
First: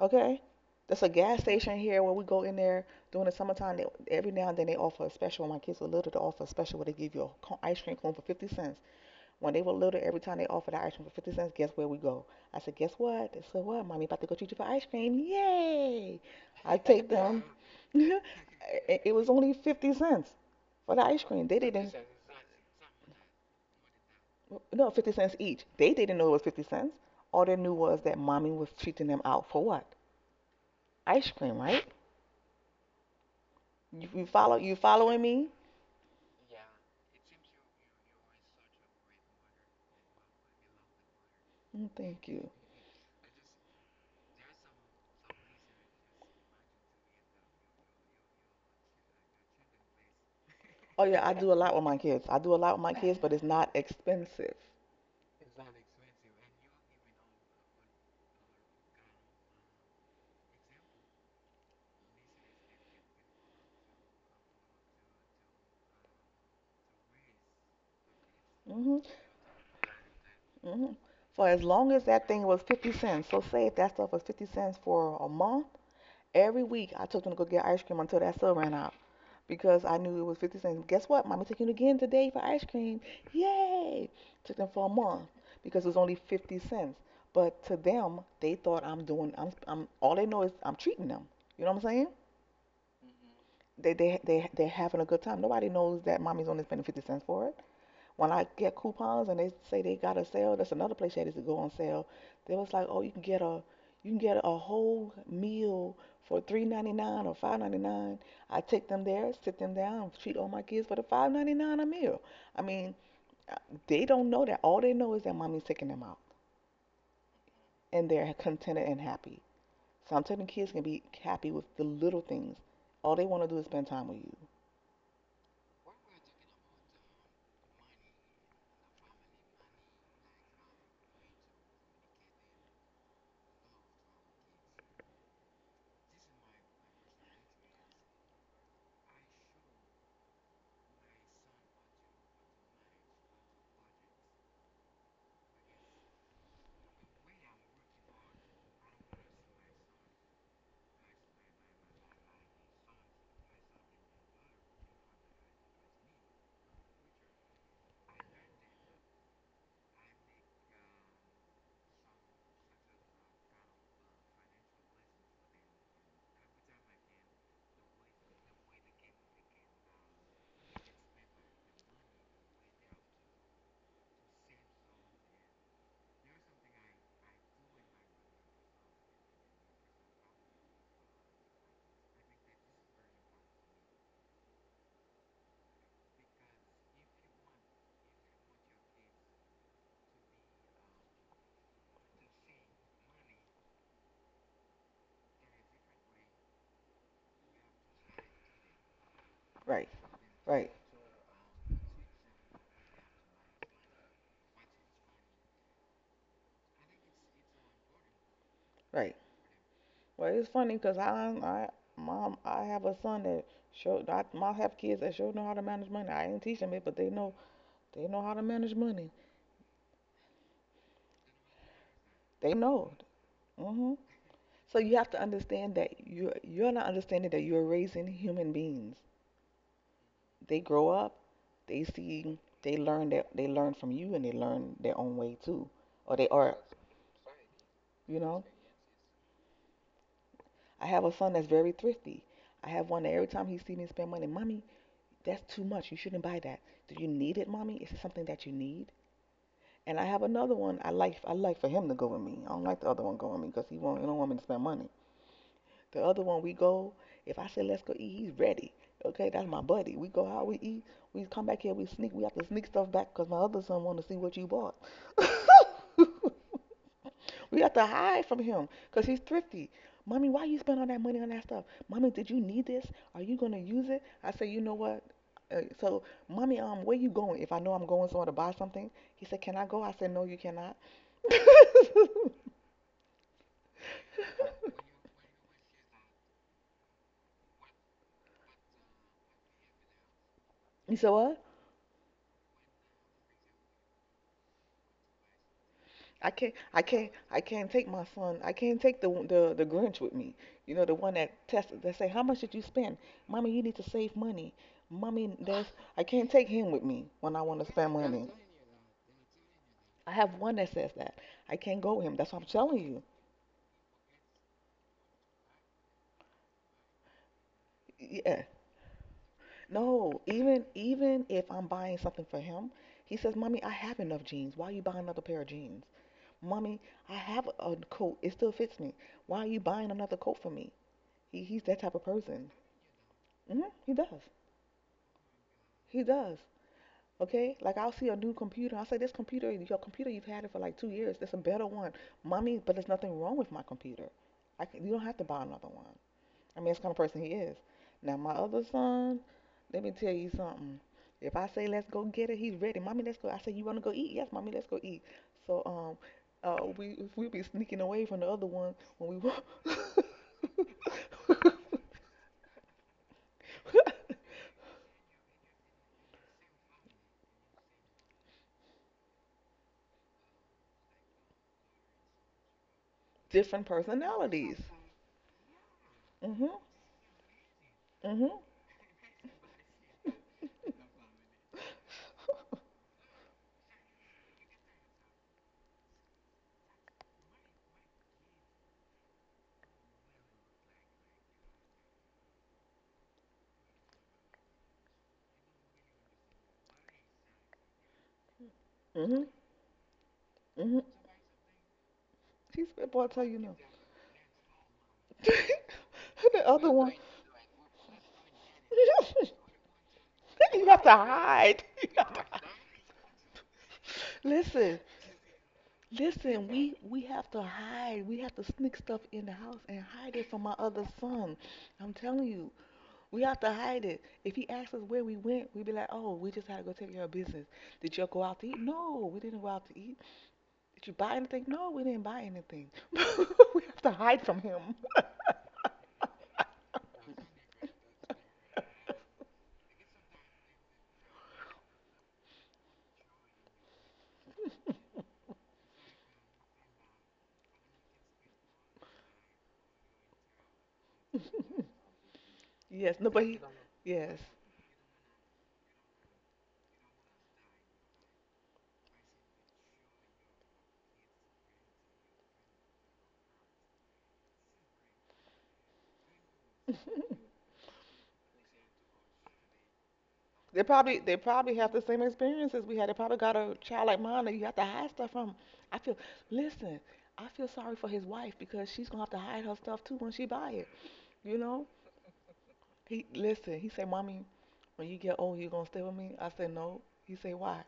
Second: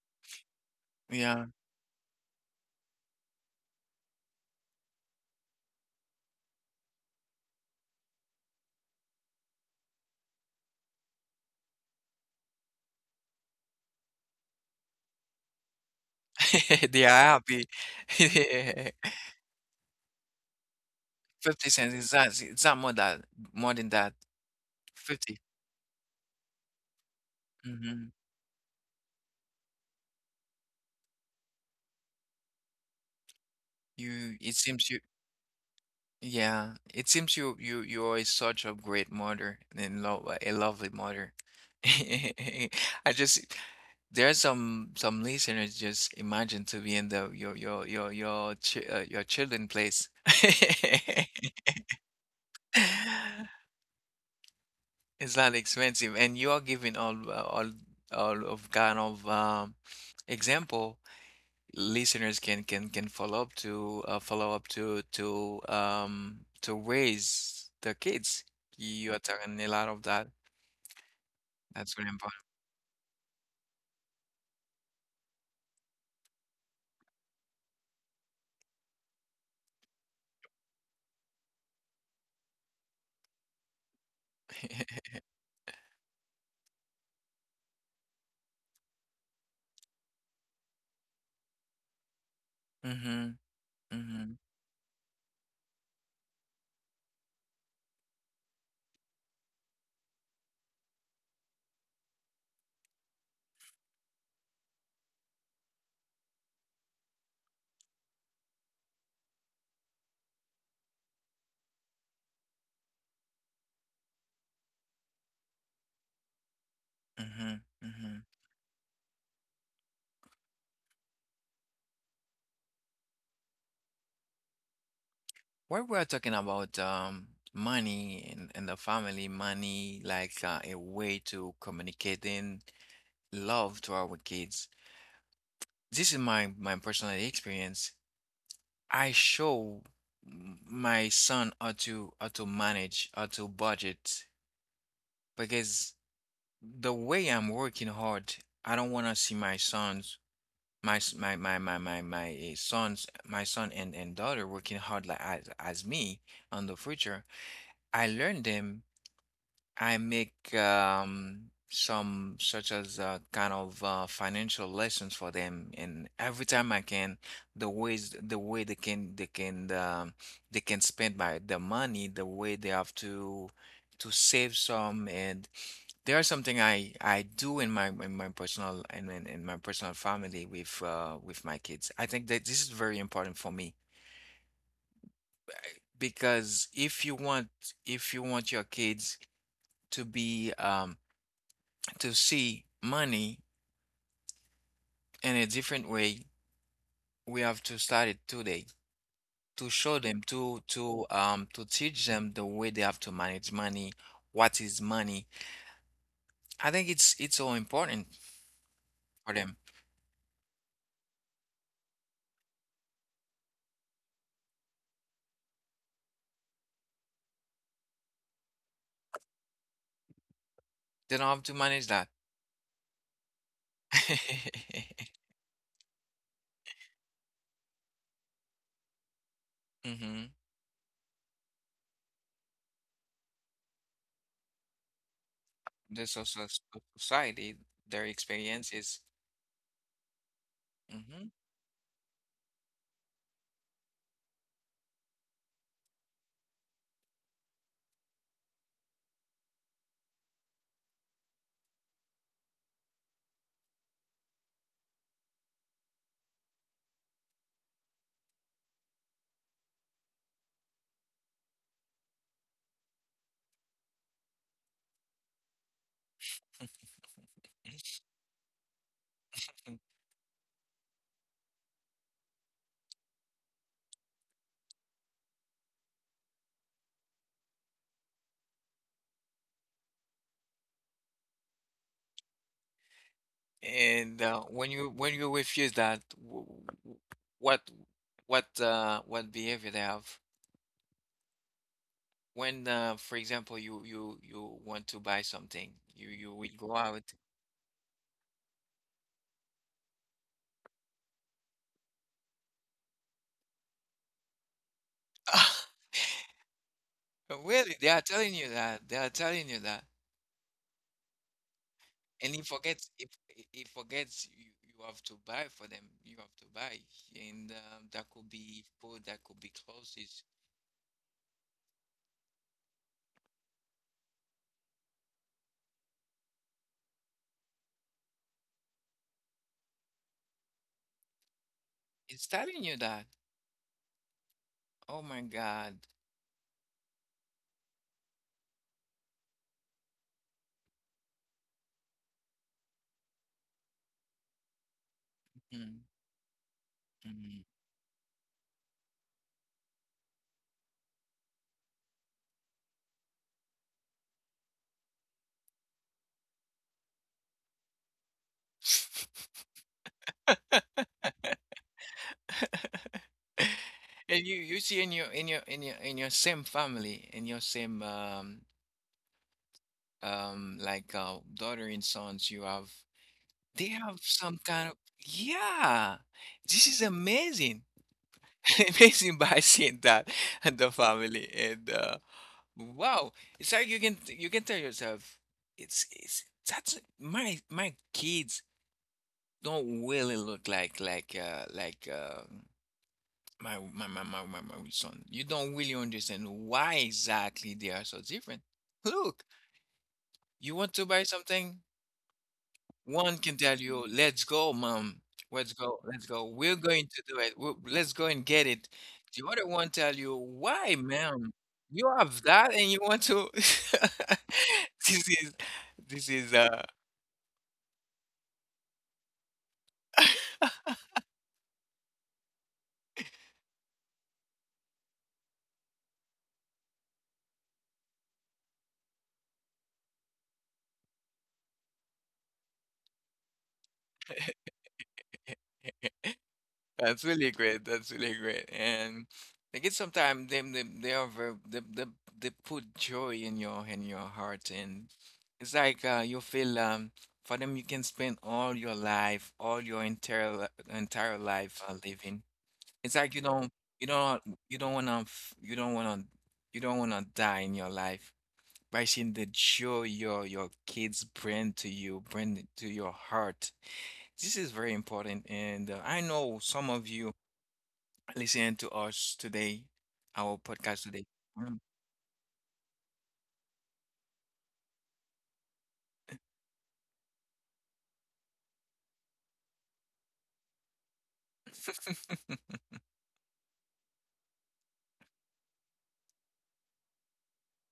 Speaker 2: Okay, there's a gas
Speaker 1: Yeah,
Speaker 2: station here where we go in there during the summertime. They, every now and then they offer a special. When my kids were little to offer a special where they give you a ice cream cone for 50 cents. When they were little, every time they offered our ice cream for 50 cents, guess where we go? I said, guess what? They said, what? Mommy about to go treat you for ice cream. Yay! I
Speaker 1: *laughs* they are
Speaker 2: take them.
Speaker 1: happy.
Speaker 2: *laughs*
Speaker 1: *laughs*
Speaker 2: It was only 50 cents for the ice cream. They
Speaker 1: 50 cents,
Speaker 2: didn't,
Speaker 1: is that more than that?
Speaker 2: no, 50 cents
Speaker 1: 50.
Speaker 2: each. They didn't know it was 50 cents. All they knew was
Speaker 1: Hmm.
Speaker 2: that mommy was treating them out for what? Ice cream, right? You
Speaker 1: You it
Speaker 2: follow? You
Speaker 1: seems you
Speaker 2: following me?
Speaker 1: Yeah, it seems you are such a great mother, and lo a lovely mother. *laughs*
Speaker 2: Mm, thank you.
Speaker 1: I just There's some listeners just imagine to be in the your chi your children place.
Speaker 2: Oh
Speaker 1: *laughs*
Speaker 2: yeah, I do a lot with my kids. I do a lot with my kids, but it's not expensive.
Speaker 1: It's not expensive, and you are giving all of kind of example listeners can follow up to raise the kids.
Speaker 2: hmm
Speaker 1: You are talking a lot of that.
Speaker 2: hmm So as long
Speaker 1: That's
Speaker 2: as
Speaker 1: really
Speaker 2: that thing was 50 cents, so say if that stuff was 50 cents for a month, every week I took them to go get ice cream until that stuff ran out because I knew it was 50 cents. Guess what? Mommy taking you again today for ice cream. Yay! Took them for a
Speaker 1: important. *laughs*
Speaker 2: month because it was only 50 cents. But to them, they thought I'm doing, all they know is I'm treating them. You know what I'm saying?
Speaker 1: Mm-hmm.
Speaker 2: They, they,
Speaker 1: Mm-hmm.
Speaker 2: they, they're having a good time. Nobody knows that mommy's only spending 50 cents for it. When I get coupons and they say they got a sale, that's another place that is to go on sale. They was like, oh, you can get a whole meal for 3.99 or 5.99. I take them there, sit them down, treat all my kids for the 5.99 a meal. I mean, uh, they don't know that. All they know is that mommy's taking them out
Speaker 1: Mm-hmm.
Speaker 2: and
Speaker 1: Mm-hmm.
Speaker 2: they're contented and happy. So I'm telling kids can be happy with the little things. All they want to do is spend time with you.
Speaker 1: When we're talking about money, and the family money, like a way to communicating love to our kids. This is my personal experience. I show my son how to manage, how to budget, because the way I'm working hard, I don't want to see my sons, my s- my sons, my son and daughter working hard like as me on the future. I learn them. I make some such as kind of financial lessons for them, and every time I can, the way they can spend my the money, the way they have to save some. And there's something I do in my personal family with my kids. I think that this is very important for me, because if you want, your kids to be to see money in a different way, we have to start it today to
Speaker 2: Right,
Speaker 1: show them
Speaker 2: right,
Speaker 1: to teach them the way they have to manage money. What is money? I think it's so important
Speaker 2: right.
Speaker 1: for them.
Speaker 2: Well, it's funny because I, mom, I have a son that show. I have kids that sure know how to manage money. I ain't teach them it, but they know. They know how to manage money.
Speaker 1: They don't have to manage that.
Speaker 2: They know. hmm So you have to understand that you're not understanding that you're raising human beings.
Speaker 1: *laughs* Hmm.
Speaker 2: They grow up. They see. They learn that they learn from you, and they learn their own way too.
Speaker 1: the
Speaker 2: Or they
Speaker 1: social
Speaker 2: are.
Speaker 1: Society, their
Speaker 2: You know.
Speaker 1: experiences.
Speaker 2: I have a
Speaker 1: Hmm.
Speaker 2: son that's very thrifty. I have one that every time he see me spend money, mommy, that's too much. You shouldn't buy that. Do you need it, mommy? Is it something that you need? And I have another one. I like for him to go with me. I don't like the other one going with me because he won't. He don't want me to spend money. The other one we go. If I say let's go eat, he's ready. Okay, that's my buddy. We go out, we eat, we come back here, we sneak. We have to sneak stuff back because my other son want to see what you bought. *laughs* We have to hide from him because he's thrifty. Mommy, why you spend all that money on that stuff? Mommy, did you need this? Are you gonna use it? I say, you know what? So, mommy, where you going? If I know I'm going somewhere to buy something, he said, can I go? I said, no, you cannot. You
Speaker 1: And when you refuse that, w- what what behavior they have?
Speaker 2: said what?
Speaker 1: For example, you want to buy something, you
Speaker 2: I
Speaker 1: will
Speaker 2: can't,
Speaker 1: go
Speaker 2: I
Speaker 1: out.
Speaker 2: can't, I can't take my son. I can't take the Grinch with me. You know, the one that tested. That say, how much did you spend? Mommy, you need to save money.
Speaker 1: *laughs*
Speaker 2: Mommy,
Speaker 1: Ah.
Speaker 2: that's. I can't take him with me when I want to
Speaker 1: Really, they
Speaker 2: spend
Speaker 1: are telling
Speaker 2: money.
Speaker 1: you that. They are telling you that,
Speaker 2: I have one that says that. I can't go with him.
Speaker 1: and
Speaker 2: That's
Speaker 1: he
Speaker 2: what I'm telling
Speaker 1: forgets.
Speaker 2: you.
Speaker 1: If he forgets, you have to buy for them. You have to buy, and that could
Speaker 2: Yeah.
Speaker 1: be food, that could be clothes.
Speaker 2: No, even if I'm buying something for him, he says, "Mommy, I have enough jeans. Why are you buying another pair of jeans? Mommy, I have a coat. It still fits me. Why are you buying another coat for me? He's that type of
Speaker 1: It's
Speaker 2: person.
Speaker 1: telling you that.
Speaker 2: hmm He does.
Speaker 1: Oh my God.
Speaker 2: He does. Okay? Like I'll see a new computer. I'll say this computer, your computer, you've had it for like 2 years. There's a better one, mommy. But there's nothing wrong with my computer. I c you don't have to buy another
Speaker 1: Mhm,
Speaker 2: one. I mean, that's the kind of person he
Speaker 1: mhm.
Speaker 2: is. Now my other son, let me tell you something. If I say let's go get it, he's ready. Mommy, let's go. I say you want to go eat? Yes, mommy, let's go eat. So uh, we we be sneaking away from the other one when we.
Speaker 1: *laughs* And you see in your same family in your same daughter and sons you have
Speaker 2: *laughs* Different
Speaker 1: they have some
Speaker 2: personalities.
Speaker 1: kind of, yeah,
Speaker 2: Mhm.
Speaker 1: this is amazing.
Speaker 2: Mhm.
Speaker 1: *laughs* Amazing, by seeing that and the family and wow, it's like you can tell yourself it's that's my my kids don't really look like like my son. You don't really understand why exactly they are so different. Look,
Speaker 2: Mhm.
Speaker 1: you want
Speaker 2: hmm
Speaker 1: to buy something?
Speaker 2: He said, boy, I
Speaker 1: One
Speaker 2: tell
Speaker 1: can
Speaker 2: you
Speaker 1: tell
Speaker 2: no.
Speaker 1: you, "Let's go, mom.
Speaker 2: *laughs*
Speaker 1: Let's go. Let's go.
Speaker 2: And the
Speaker 1: We're
Speaker 2: other
Speaker 1: going
Speaker 2: one,
Speaker 1: to do it. We Let's go and get it." The other
Speaker 2: *laughs*
Speaker 1: one tell you,
Speaker 2: you
Speaker 1: "Why,
Speaker 2: have to
Speaker 1: ma'am?
Speaker 2: hide. *laughs*
Speaker 1: You
Speaker 2: You have
Speaker 1: have
Speaker 2: to hide.
Speaker 1: that and you want to?" *laughs*
Speaker 2: Listen,
Speaker 1: This is this is
Speaker 2: listen,
Speaker 1: uh
Speaker 2: we have to hide. We have to sneak stuff in the house and hide it from my other son. I'm telling you, we have to hide it. If he asks us where we went, we be like, "Oh, we just had to go take care of business." Did y'all go out to eat? No, we didn't go out to eat. Did you buy anything? No, we didn't buy anything. We have to hide from him.
Speaker 1: That's really great. That's really great. And I guess sometimes they are they put joy in your heart. And it's like you feel for them you can spend all your life, all your entire life living. It's
Speaker 2: Yes,
Speaker 1: like you
Speaker 2: nobody.
Speaker 1: don't you don't
Speaker 2: Yes.
Speaker 1: you don't wanna, you don't wanna die in your life by seeing the joy your kids bring to you, bring to your heart. This is very important. And I know some of you listening to us today, our
Speaker 2: They
Speaker 1: podcast
Speaker 2: probably
Speaker 1: today.
Speaker 2: they
Speaker 1: Mm.
Speaker 2: probably
Speaker 1: *laughs*
Speaker 2: have the same experiences we had. They probably got a child like mine that you have to hide stuff from. I feel Listen, I feel sorry for his wife because she's gonna have to hide her stuff too when she buy it. You know? He Listen, he said, Mommy, when you get old you gonna stay with me? I said, no. He said, why?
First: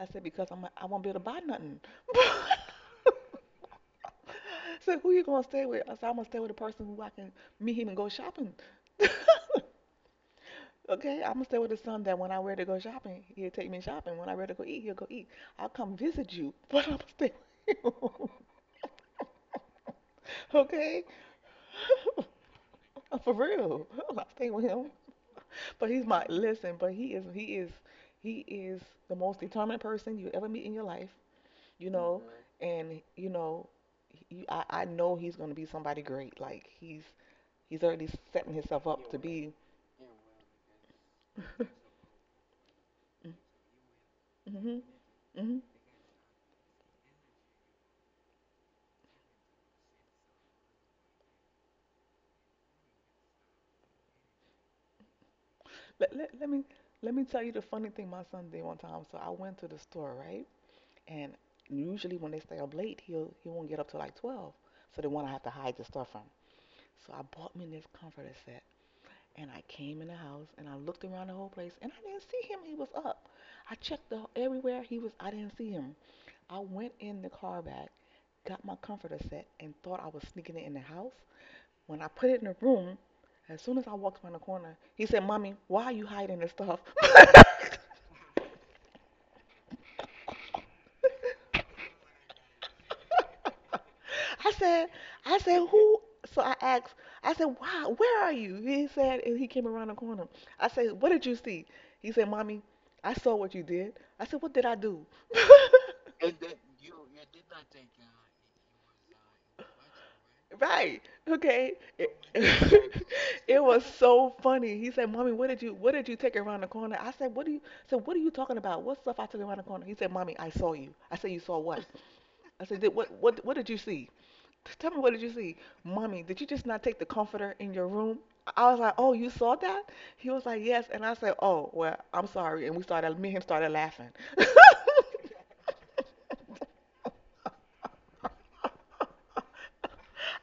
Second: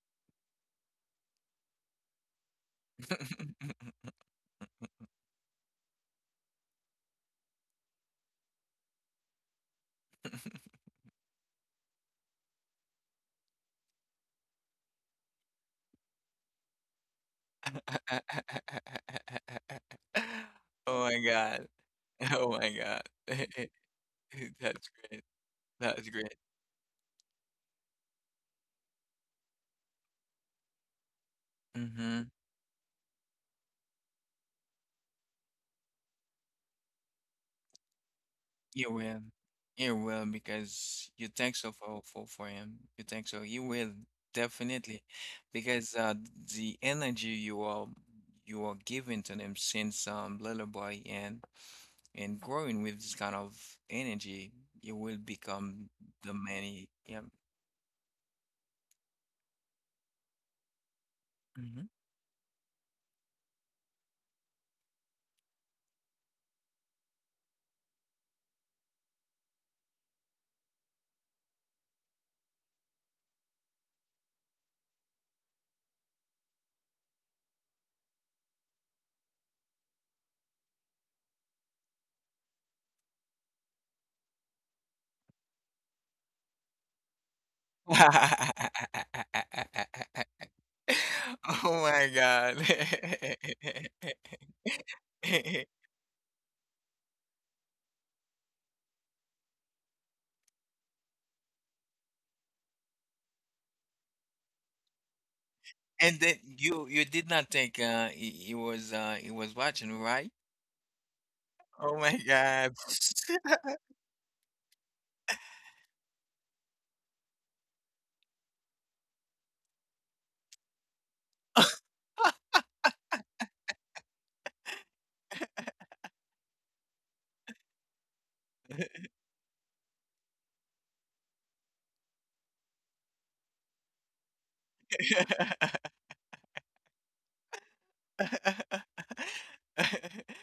Speaker 2: I said, because I won't be able to buy nothing. *laughs* So who you gonna stay with? I said, I'm gonna stay with a person who I can meet him and go shopping. *laughs* Okay, I'm gonna stay with the son that when I ready to go shopping, he'll take me shopping. When I ready to go eat, he'll go eat. I'll come visit you, *laughs* but I'm gonna stay with him. *laughs*
Speaker 1: Oh
Speaker 2: Okay?
Speaker 1: my God. *laughs* Oh my God.
Speaker 2: *laughs* For real. *laughs* I'm going stay
Speaker 1: *laughs*
Speaker 2: with him.
Speaker 1: That's great.
Speaker 2: But he's
Speaker 1: That's
Speaker 2: my
Speaker 1: great.
Speaker 2: Listen, but he is the most determined person you ever meet in your life, you know,
Speaker 1: Hmm.
Speaker 2: Mhm. And I know he's gonna be somebody great. Like he's already setting himself
Speaker 1: You
Speaker 2: up to
Speaker 1: will.
Speaker 2: be.
Speaker 1: You will, because you think so for him. You think so. You will
Speaker 2: Mhm.
Speaker 1: definitely,
Speaker 2: Hmm. *laughs*
Speaker 1: because the energy you are giving to them since little boy, and growing with this kind of energy, you will become
Speaker 2: Let, let,
Speaker 1: the
Speaker 2: let me
Speaker 1: many.
Speaker 2: let me
Speaker 1: Yeah.
Speaker 2: tell you the funny thing my son did one time. So I went to the store, right? And
Speaker 1: Mhm.
Speaker 2: usually when they stay up late, he won't get up till like 12. So they want to have to hide the stuff from him. So I bought me this comforter set, and I came in the house and I looked around the whole place, and I didn't see him. He was up. I checked everywhere. He was. I didn't see him. I went in the car back, got my comforter set, and thought I was sneaking it in the house. When I put it in the room, as soon as I walked around the corner, he said, "Mommy, why are you hiding the stuff?" *laughs*
Speaker 1: *laughs* Oh my God.
Speaker 2: *laughs* I said, I said,
Speaker 1: *laughs*
Speaker 2: who? So I asked, I said, why? Where are you? He said, and he came around the corner. I said, what did you see? He said, mommy, I saw what you did. I said, what did I do? *laughs*
Speaker 1: And then you did not think he was watching, right?
Speaker 2: God. Right. Okay.
Speaker 1: Oh
Speaker 2: It.
Speaker 1: my God.
Speaker 2: *laughs* It was so funny. *laughs* He said, "Mommy, what did you take around the corner?" I said, "What do you?" I said, "What are you talking about? What stuff I took around the corner?" He said, "Mommy, I saw you." I said, "You saw what?" I said, "What did you see?" Tell me, what did you see? Mommy, did you just not take the comforter in your room? I was like, oh, you saw that? He was like, yes. And I said, oh, well, I'm sorry. And we started, me and him started laughing. *laughs*
Speaker 1: *laughs*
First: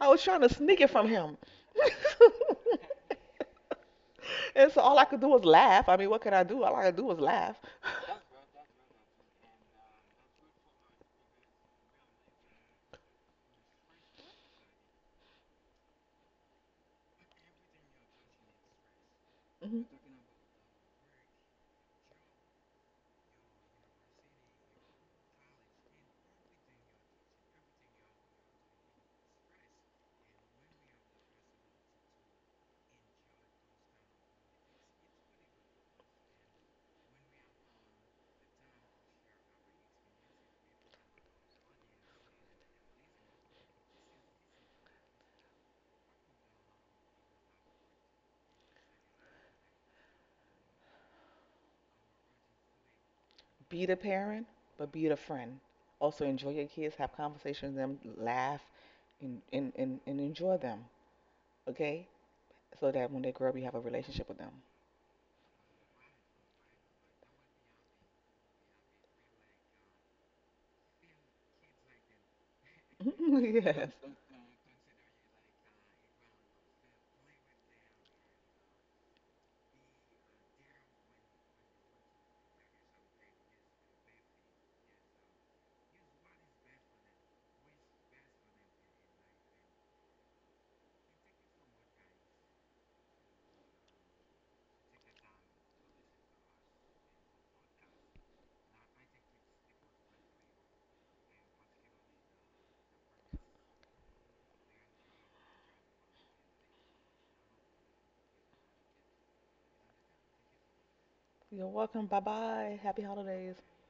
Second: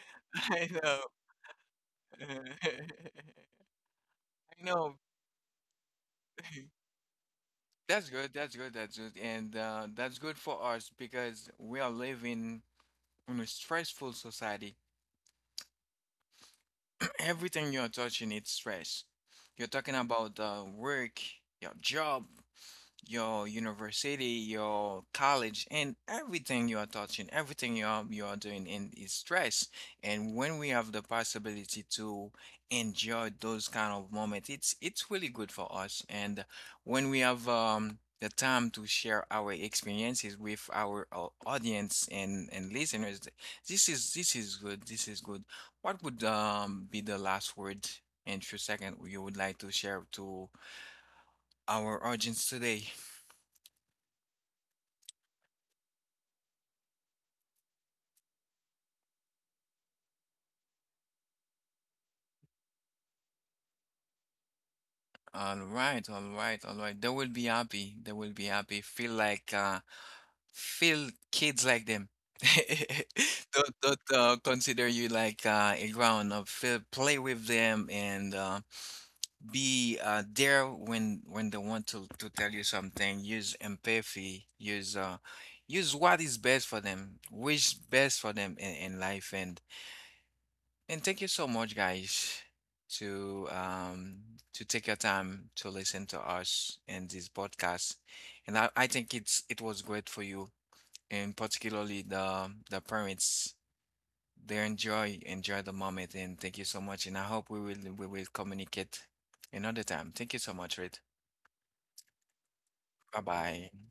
Speaker 2: I was trying to
Speaker 1: I
Speaker 2: sneak it
Speaker 1: know.
Speaker 2: from him. *laughs*
Speaker 1: *laughs* I
Speaker 2: And so
Speaker 1: know.
Speaker 2: all I could do was laugh. I mean, what could I do? All
Speaker 1: *laughs*
Speaker 2: I could do was laugh.
Speaker 1: That's good, that's good, that's good. And that's good for us, because we are living in a stressful society. *clears throat* Everything you're touching, it's stress. You're
Speaker 2: Mhm.
Speaker 1: talking about work, your job, your university, your college, and everything you are touching, everything you are doing in is stress. And when we have the possibility to enjoy those kind of moments, it's really good for us. And when we have the time to share our experiences with our audience and listeners, this is good. This is good. What would be the last word and few second you would like to share to our audience today?
Speaker 2: Be the parent, but be the friend. Also enjoy your kids, have conversations with them, laugh, and enjoy them, okay? So that when they grow up, you have a relationship with them.
Speaker 1: All right, all right, all right. They will be happy. They will be happy. Feel like feel kids like them. *laughs*
Speaker 2: *laughs*
Speaker 1: Don't
Speaker 2: Yes.
Speaker 1: consider you like a grown up. Feel play with them, and be there when they want to tell you something. Use empathy. Use what is best for them, which best for them in life. And thank you so much, guys, to um to take your time to listen to us in this podcast. And I think it was great for you, and particularly the parents. They enjoy the moment, and thank you so much. And I hope we will communicate another time. Thank you so much, Reid.
Speaker 2: You're welcome. Bye bye. Happy
Speaker 1: Bye
Speaker 2: holidays.
Speaker 1: bye.